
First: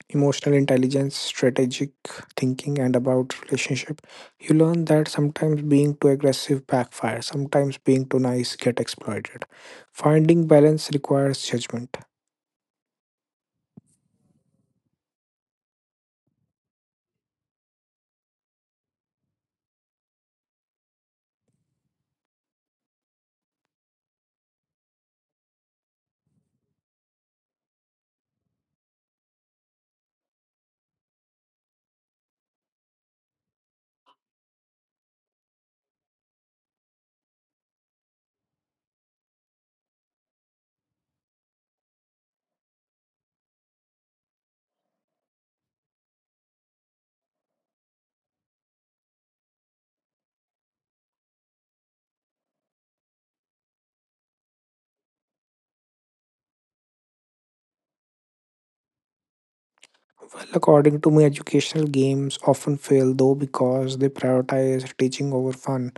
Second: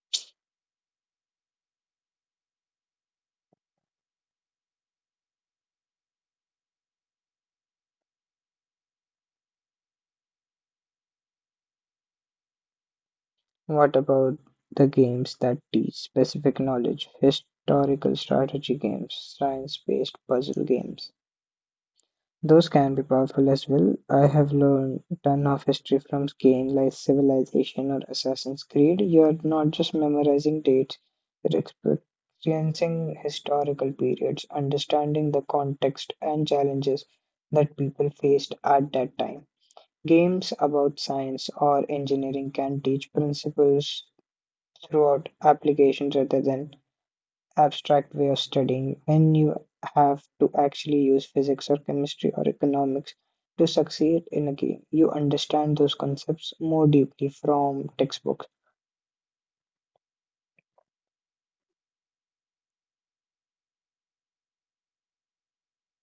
S1: emotional intelligence, strategic thinking, and about relationship. You learn that sometimes being too aggressive backfires, sometimes being too nice get exploited. Finding balance requires judgment.
S2: What about the games that teach specific knowledge, historical strategy games, science-based puzzle games? Those can be powerful as well. I have learned ton of history from games like Civilization or Assassin's Creed. You're not just memorizing dates, you're experiencing historical periods, understanding the context and challenges that people faced at that time. Games about science or engineering can teach principles throughout applications rather than abstract way of studying. When you have to actually use physics or chemistry or economics to succeed in a game, you understand those concepts more deeply from textbooks.
S1: Well, according to me, educational games often fail though because they prioritize teaching over fun.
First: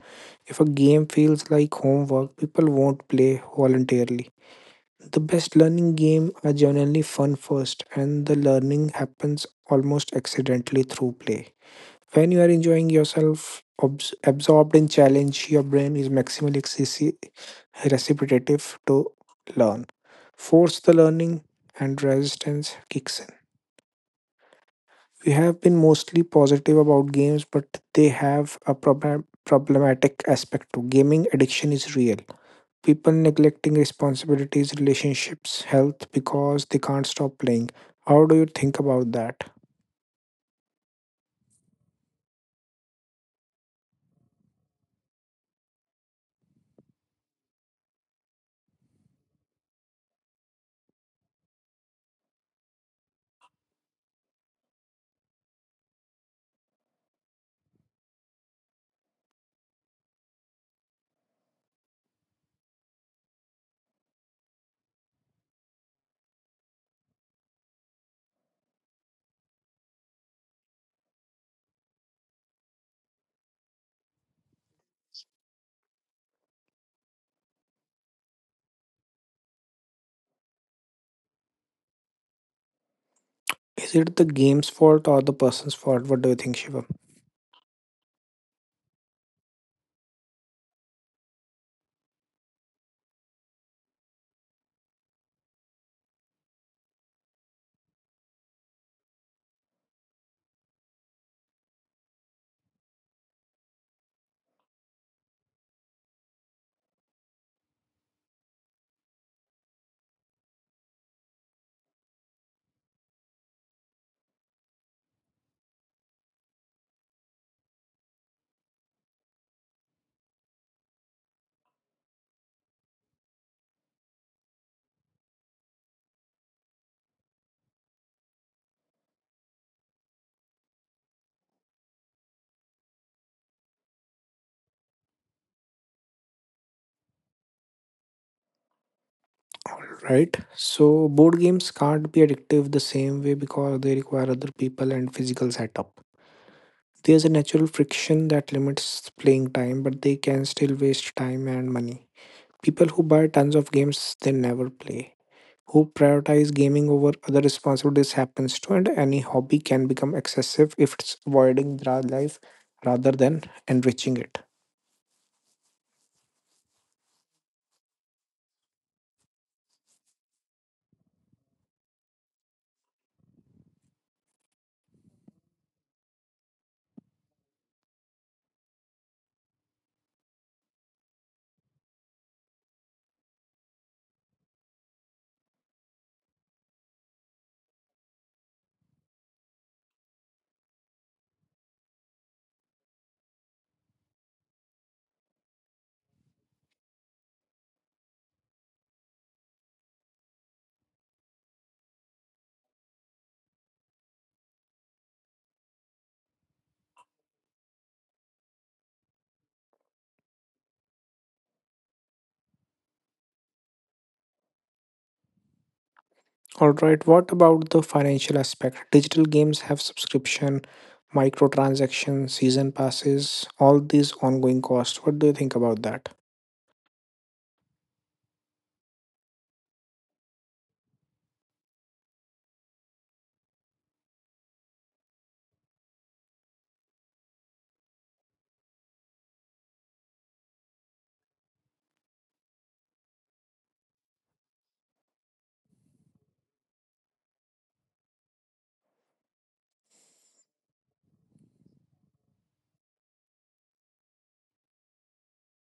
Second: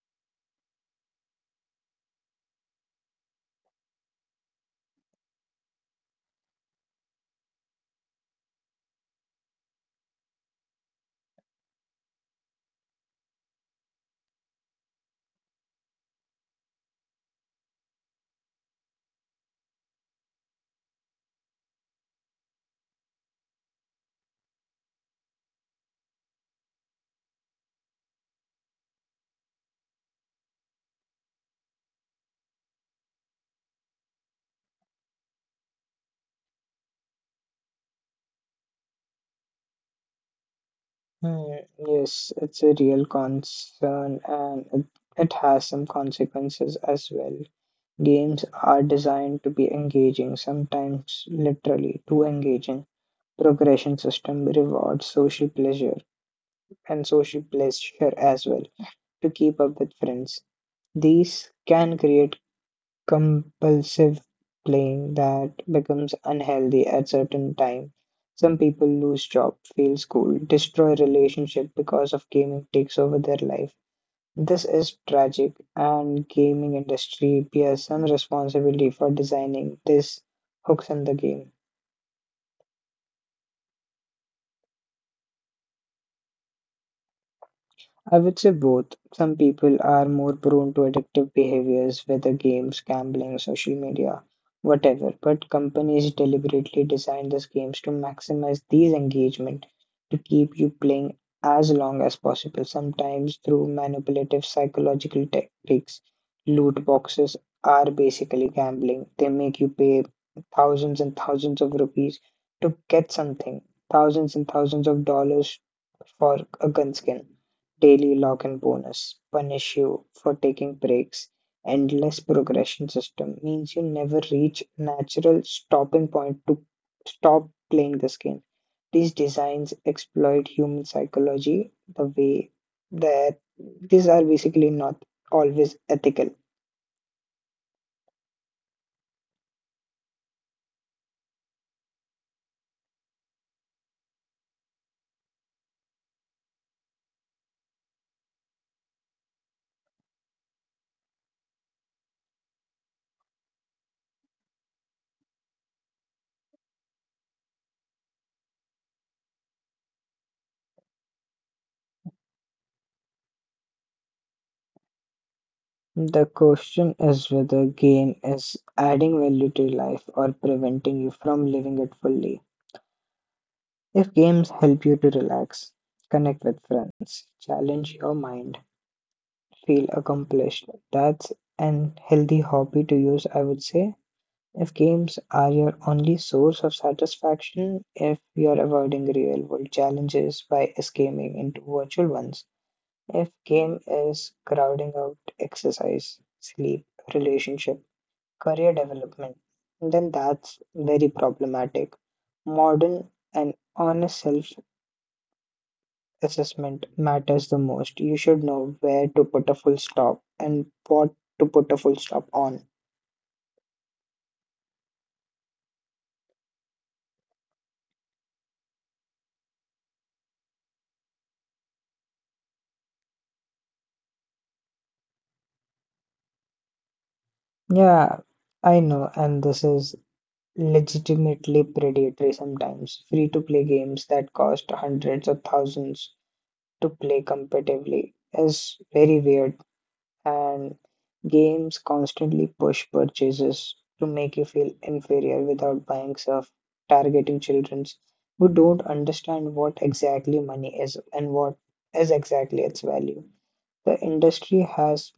S1: If a game feels like homework, people won't play voluntarily. The best learning game are generally fun first, and the learning happens almost accidentally through play. When you are enjoying yourself, absorbed in challenge, your brain is reciprocative to learn. Force the learning, and resistance kicks in. We have been mostly positive about games, but they have a problematic aspect to gaming. Addiction is real. People neglecting responsibilities, relationships, health because they can't stop playing. How do you think about that?
S2: Hmm, yes, it's a real concern, and it has some consequences as well. Games are designed to be engaging, sometimes literally too engaging. Progression system rewards social pleasure and social pleasure as well to keep up with friends. These can create compulsive playing that becomes unhealthy at certain time. Some people lose job, fail school, destroy relationship because of gaming takes over their life. This is tragic and gaming industry bears some responsibility for designing these hooks in the game.
S1: Is it the game's fault or the person's fault? What do you think, Shiva?
S2: I would say both. Some people are more prone to addictive behaviors, whether games, gambling, social media, whatever. But companies deliberately design these games to maximize these engagement to keep you playing as long as possible, sometimes through manipulative psychological tactics. Loot boxes are basically gambling. They make you pay thousands and thousands of rupees to get something, thousands and thousands of dollars for a gun skin. Daily log and bonus punish you for taking breaks. Endless progression system means you never reach natural stopping point to stop playing this game. These designs exploit human psychology the way that these are basically not always ethical.
S1: All right so board games can't be addictive the same way because they require other people and physical setup. There's a natural friction that limits playing time, but they can still waste time and money. People who buy tons of games they never play, who prioritize gaming over other responsibilities happens to, and any hobby can become excessive if it's avoiding the life rather than enriching it.
S2: The question is whether game is adding value to your life or preventing you from living it fully. If games help you to relax, connect with friends, challenge your mind, feel accomplished. That's an healthy hobby to use, I would say. If games are your only source of satisfaction, if you're avoiding real world challenges by escaping into virtual ones, if game is crowding out exercise, sleep, relationship, career development, then that's very problematic. Modern and honest self assessment matters the most. You should know where to put a full stop and what to put a full stop on.
S1: Alright, what about the financial aspect? Digital games have subscription, microtransaction, season passes, all these ongoing costs. What do you think about that?
S2: Yeah, I know, and this is legitimately predatory sometimes. Free to play games that cost hundreds of thousands to play competitively is very weird, and games constantly push purchases to make you feel inferior without buying stuff, targeting children who don't understand what exactly money is and what is exactly its value. The industry has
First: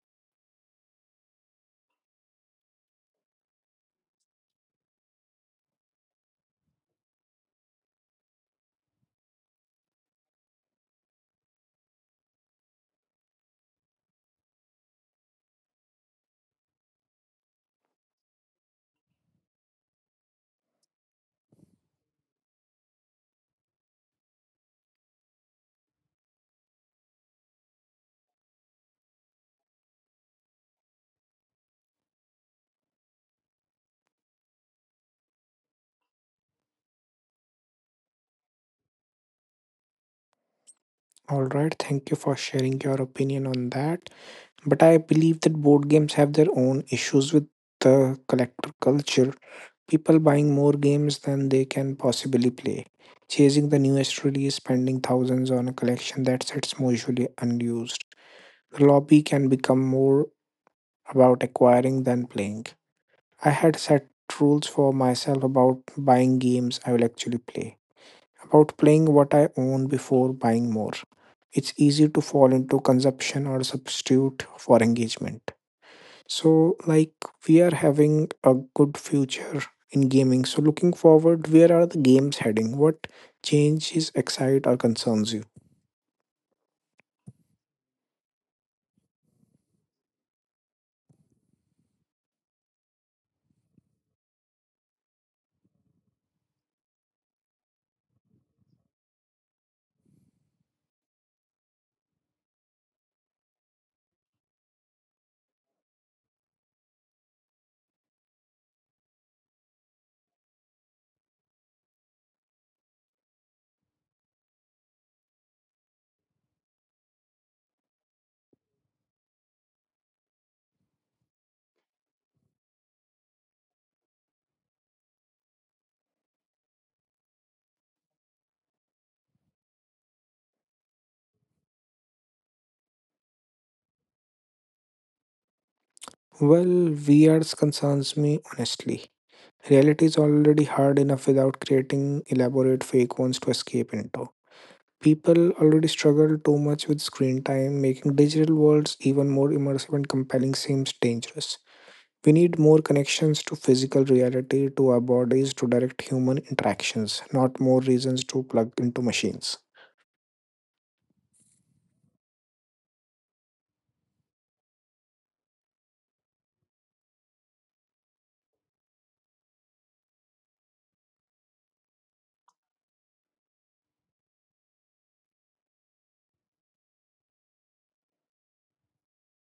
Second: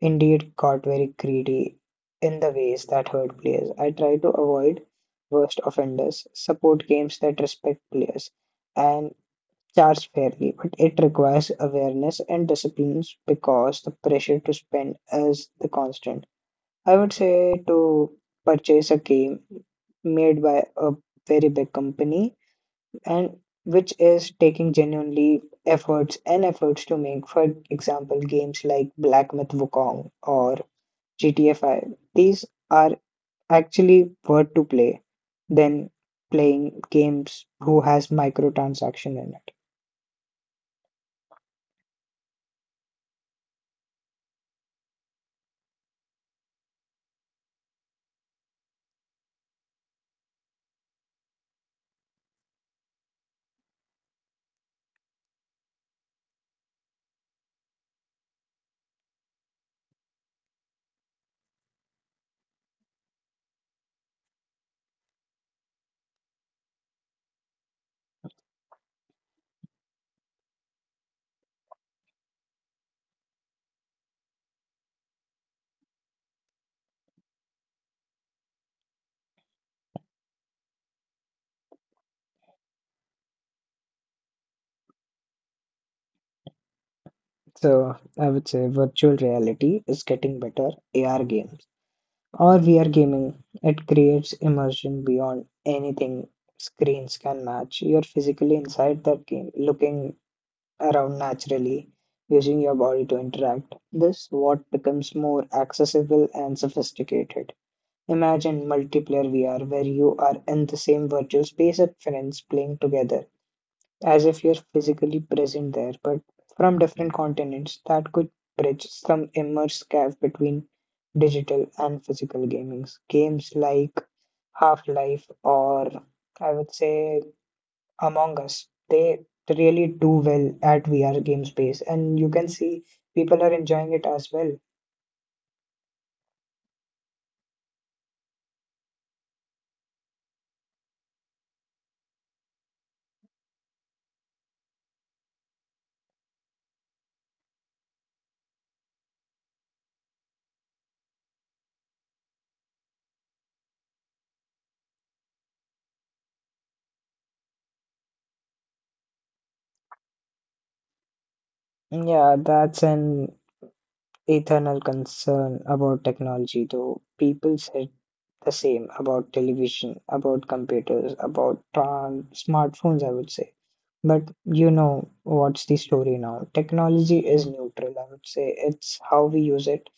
S2: indeed got very greedy in the ways that hurt players. I try to avoid worst offenders, support games that respect players, and charge fairly, but it requires awareness and disciplines because the pressure to spend is the constant. I would say to purchase a game made by a very big company and which is taking genuinely efforts and efforts to make, for example, games like Black Myth Wukong or GTA 5. These are actually worth to play than playing games who has microtransaction in it.
S1: Alright, thank you for sharing your opinion on that. But I believe that board games have their own issues with the collector culture. People buying more games than they can possibly play, chasing the newest release, spending thousands on a collection that sits mostly unused. The lobby can become more about acquiring than playing. I had set rules for myself about buying games I will actually play, about playing what I own before buying more. It's easy to fall into consumption or substitute for engagement. So, like, we are having a good future in gaming. So, looking forward, where are the games heading? What changes excite or concerns you?
S2: So I would say virtual reality is getting better. AR games or VR gaming, it creates immersion beyond anything screens can match. You're physically inside that game, looking around naturally, using your body to interact. This what becomes more accessible and sophisticated. Imagine multiplayer VR where you are in the same virtual space as friends playing together as if you're physically present there, but from different continents. That could bridge some immense gap between digital and physical gamings. Games like Half Life or I would say Among Us, they really do well at VR game space, and you can see people are enjoying it as well.
S1: Well, VR concerns me honestly. Reality is already hard enough without creating elaborate fake ones to escape into. People already struggle too much with screen time, making digital worlds even more immersive and compelling seems dangerous. We need more connections to physical reality, to our bodies, to direct human interactions, not more reasons to plug into machines.
S2: Yeah, that's an eternal concern about technology, though. People said the same about television, about computers, about smartphones, I would say. But you know what's the story now? Technology is neutral, I would say. It's how we use it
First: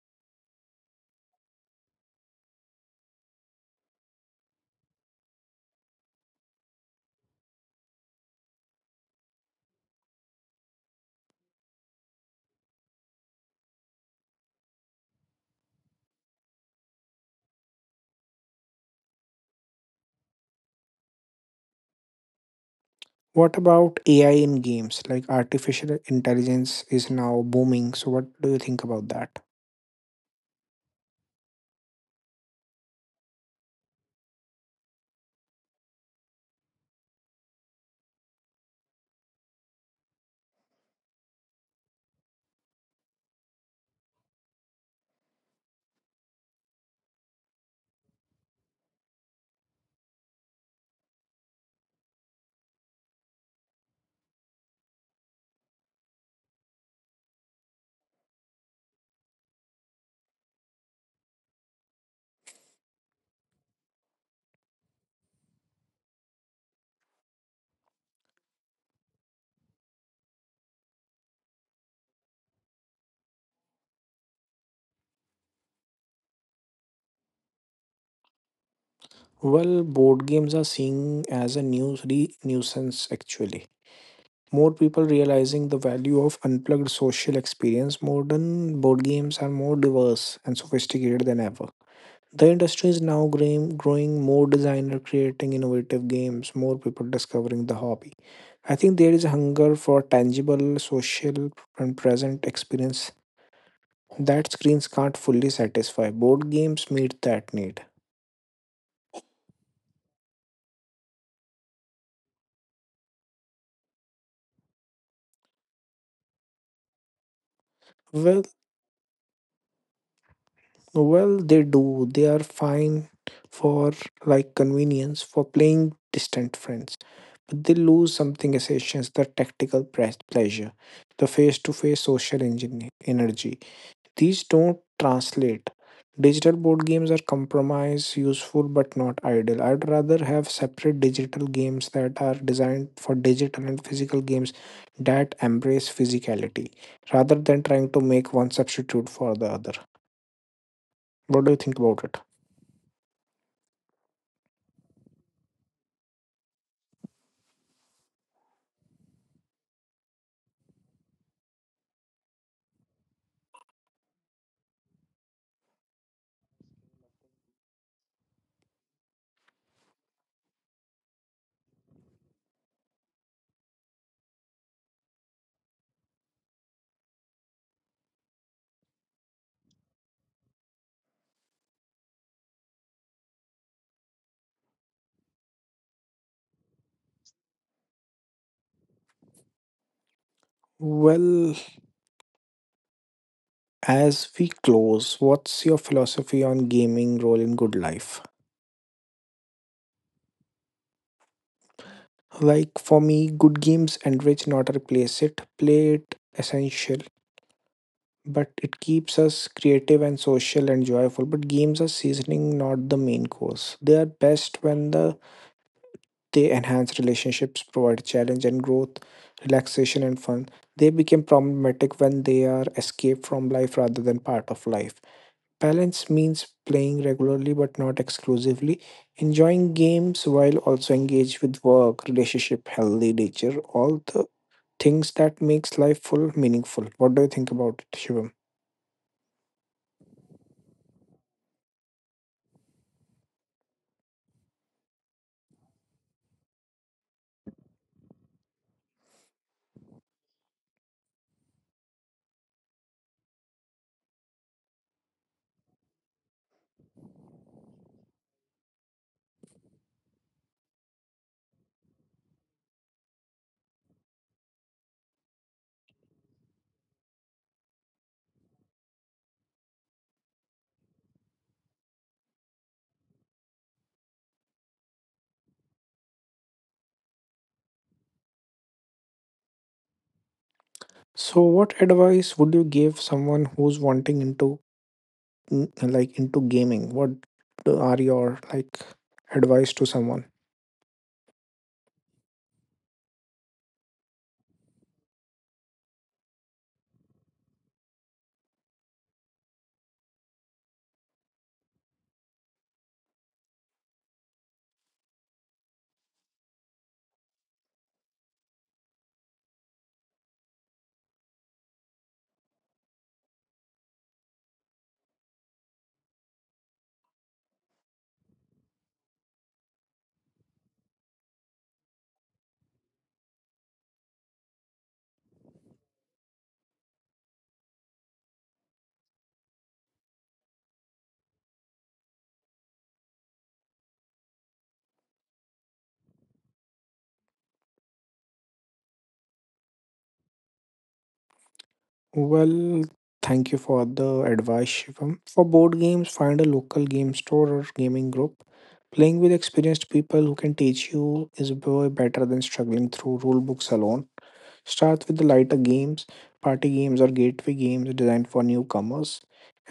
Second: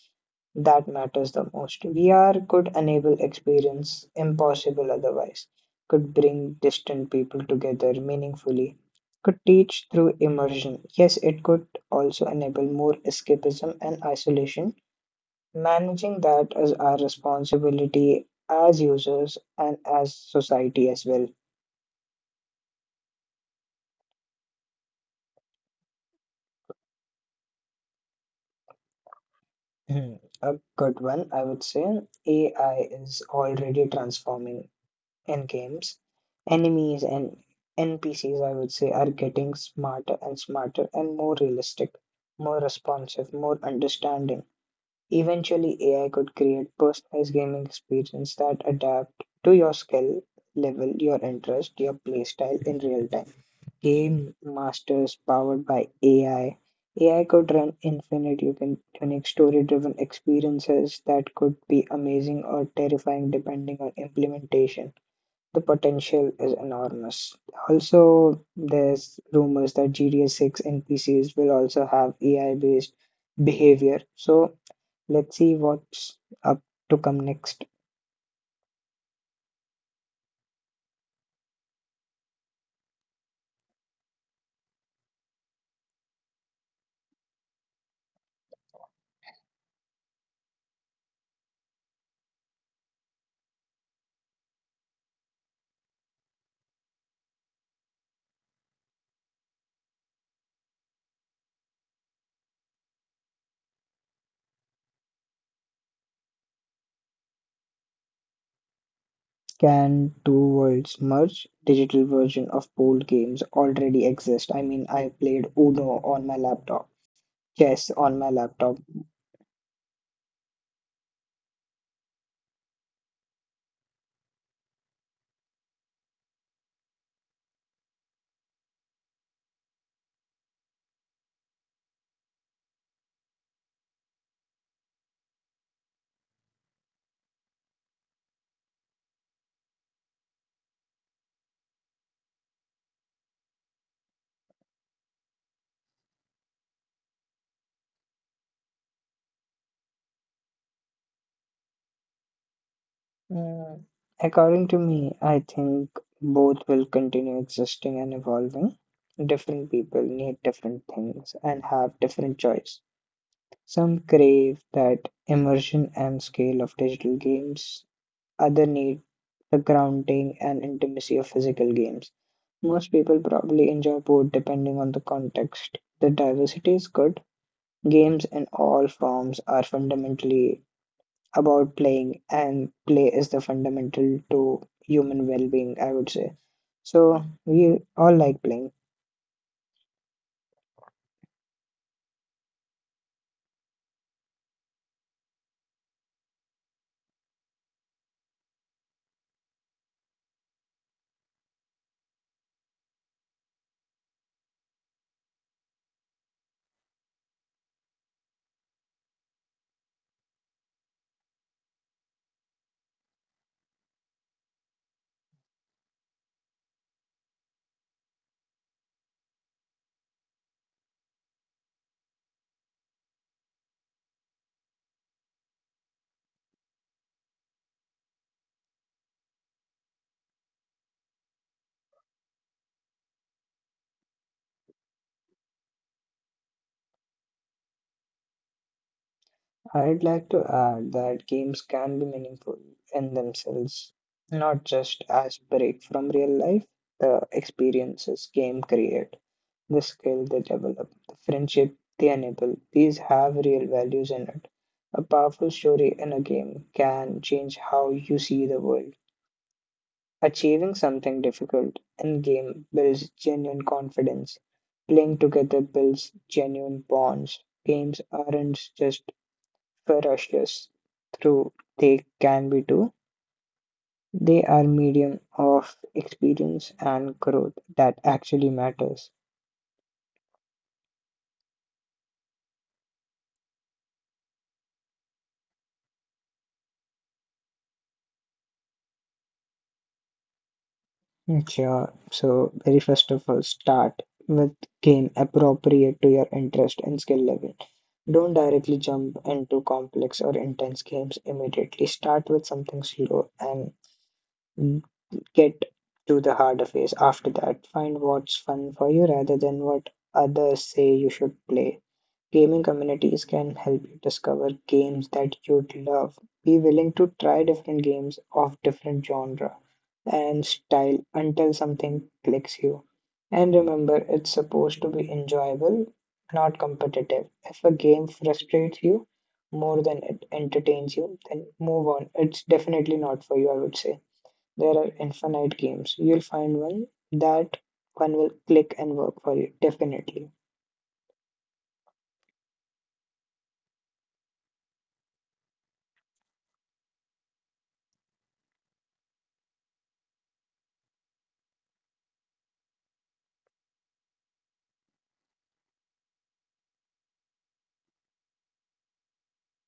S2: that matters the most. VR could enable experience impossible otherwise, could bring distant people together meaningfully, could teach through immersion. Yes, it could also enable more escapism and isolation. Managing that is our responsibility as users and as society as well.
S1: What about AI in games? Like artificial intelligence is now booming. So, what do you think about that?
S2: Hmm, a good one, I would say. AI is already transforming in games. Enemies and NPCs, I would say, are getting smarter and smarter and more realistic, more responsive, more understanding. Eventually, AI could create personalized gaming experience that adapt to your skill level, your interest, your playstyle in real time. Game masters powered by AI. AI could run infinite you can unique story driven experiences that could be amazing or terrifying depending on implementation. The potential is enormous. Also, there's rumors that GTA 6 NPCs will also have AI based behavior. So, let's see what's up to come next.
S1: Well, board games are seen as a nuisance actually. More people realizing the value of unplugged social experience, modern board games are more diverse and sophisticated than ever. The industry is now growing, growing more designer creating innovative games, more people discovering the hobby. I think there is a hunger for tangible, social, and present experience that screens can't fully satisfy. Board games meet that need.
S2: Can two worlds merge? Digital version of board games already exist. I mean, I played Uno on my laptop, chess on my
S1: Well,
S2: laptop.
S1: well, they do. They are fine for like convenience for playing distant friends, but they lose something essential: the pleasure, the face-to-face social engine energy. These don't translate. Digital board games are compromise, useful but not ideal. I'd rather have separate digital games that are designed for digital and physical games that embrace physicality rather than trying to make one substitute for the other. What do you think about it?
S2: Mm, according to me, I think both will continue existing and evolving. Different people need different things and have different choice. Some crave that immersion and scale of digital games, other need the grounding and intimacy of physical games. Most people probably enjoy both, depending on the context. The diversity is good. Games in all forms are fundamentally about playing, and play is the fundamental to human well being, I would say. So, we all like playing.
S1: Well, as we close, what's your philosophy on gaming role in good life? Like for me, good games enrich, not replace it. Play it essential, but it keeps us creative and social and joyful. But games are seasoning, not the main course. They are best when they enhance relationships, provide challenge and growth, relaxation and fun. They become problematic when they are escape from life rather than part of life. Balance means playing regularly but not exclusively, enjoying games while also engaged with work, relationship, healthy nature, all the things that makes life full meaningful. What do you think about it, Shivam?
S2: I'd like to add that games can be meaningful in themselves, not just as break from real life, the experiences game create. The skill they develop, the friendship they enable, these have real values in it. A powerful story in a game can change how you see the world. Achieving something difficult in game builds genuine confidence. Playing together builds genuine bonds. Games aren't just ferocious through they can be too. They are medium of experience and growth that actually matters.
S1: So, what advice would you give someone who's wanting into, like, into gaming? What are your, like, advice to someone?
S2: Mm, sure. So, very first of all, start with game appropriate to your interest and skill level. Don't directly jump into complex or intense games immediately. Start with something slow and get to the harder phase after that. Find what's fun for you rather than what others say you should play. Gaming communities can help you discover games that you'd love. Be willing to try different games of different genre and style until something clicks you. And remember, it's supposed to be enjoyable, not competitive. If a game frustrates you more than it entertains you, then move on. It's definitely not for you, I would say. There are infinite games. You'll find one that one will click and work for you, definitely.
S1: Well, thank you for the advice, Shivam. For board games, find a local game store or gaming group. Playing with experienced people who can teach you is way better than struggling through rule books alone. Start with the lighter games, party games, or gateway games designed for newcomers.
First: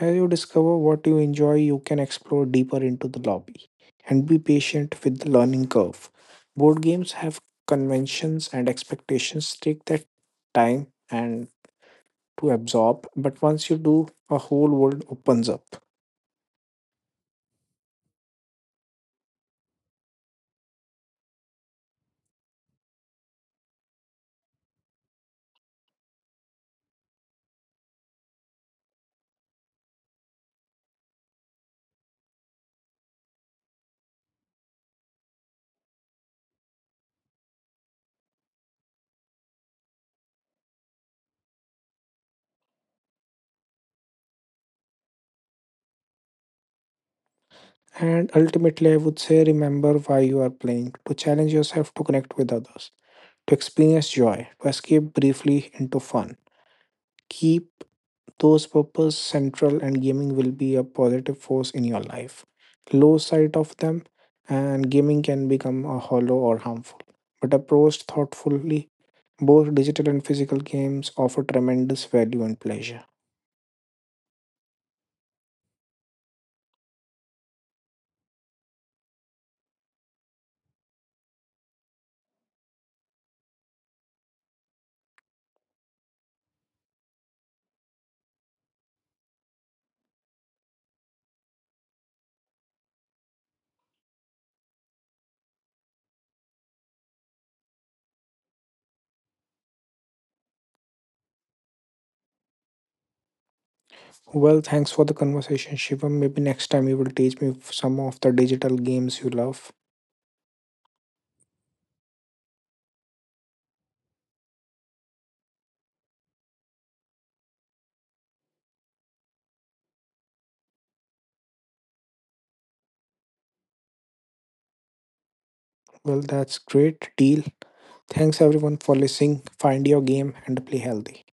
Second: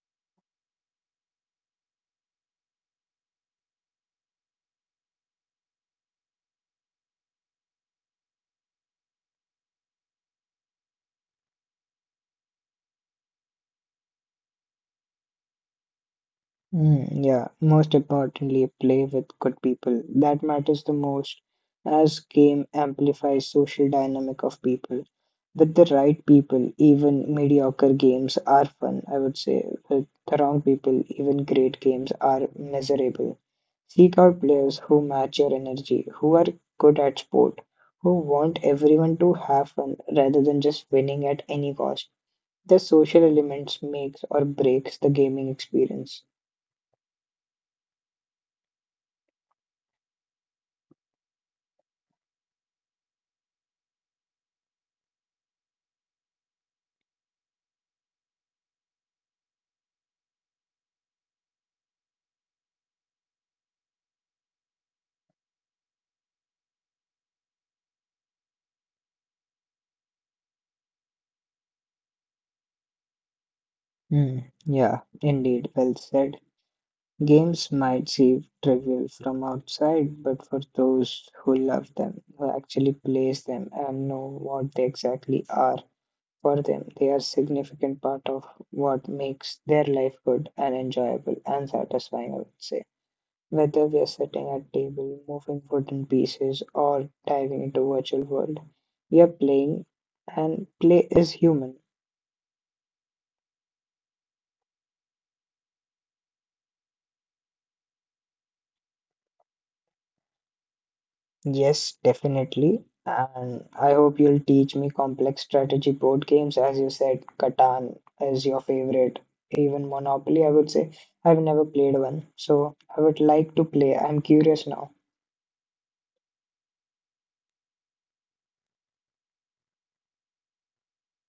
S1: As you discover what you enjoy, you can explore deeper into the lobby and be patient with the learning curve. Board games have conventions and expectations, take that time and to absorb, but once you do, a whole world opens up.
S2: Mm, yeah, most importantly, play with good people. That matters the most, as game amplifies social dynamic of people. With the right people, even mediocre games are fun, I would say. With the wrong people, even great games are miserable. Seek out players who match your energy, who are good at sport, who want everyone to have fun rather than just winning at any cost. The social elements makes or breaks the gaming experience.
S1: And ultimately, I would say remember why you are playing, to challenge yourself, to connect with others, to experience joy, to escape briefly into fun. Keep those purpose central and gaming will be a positive force in your life. Lose sight of them and gaming can become a hollow or harmful. But approached thoughtfully, both digital and physical games offer tremendous value and pleasure.
S2: Hmm, yeah, indeed, well said. Games might seem trivial from outside, but for those who love them, who actually plays them and know what they exactly are, for them, they are significant part of what makes their life good and enjoyable and satisfying, I would say. Whether we are sitting at table, moving wooden pieces, or diving into virtual world, we are playing, and play is human.
S1: Well, thanks for the conversation, Shivam. Maybe next time you will teach me some of the digital games you love.
S2: Yes, definitely. And I hope you'll teach me complex strategy board games. As you said, Catan is your favorite, even Monopoly, I would say. I've never played one, so I would like to play. I'm curious now.
S1: Well, that's great deal. Thanks everyone for listening. Find your game and play healthy.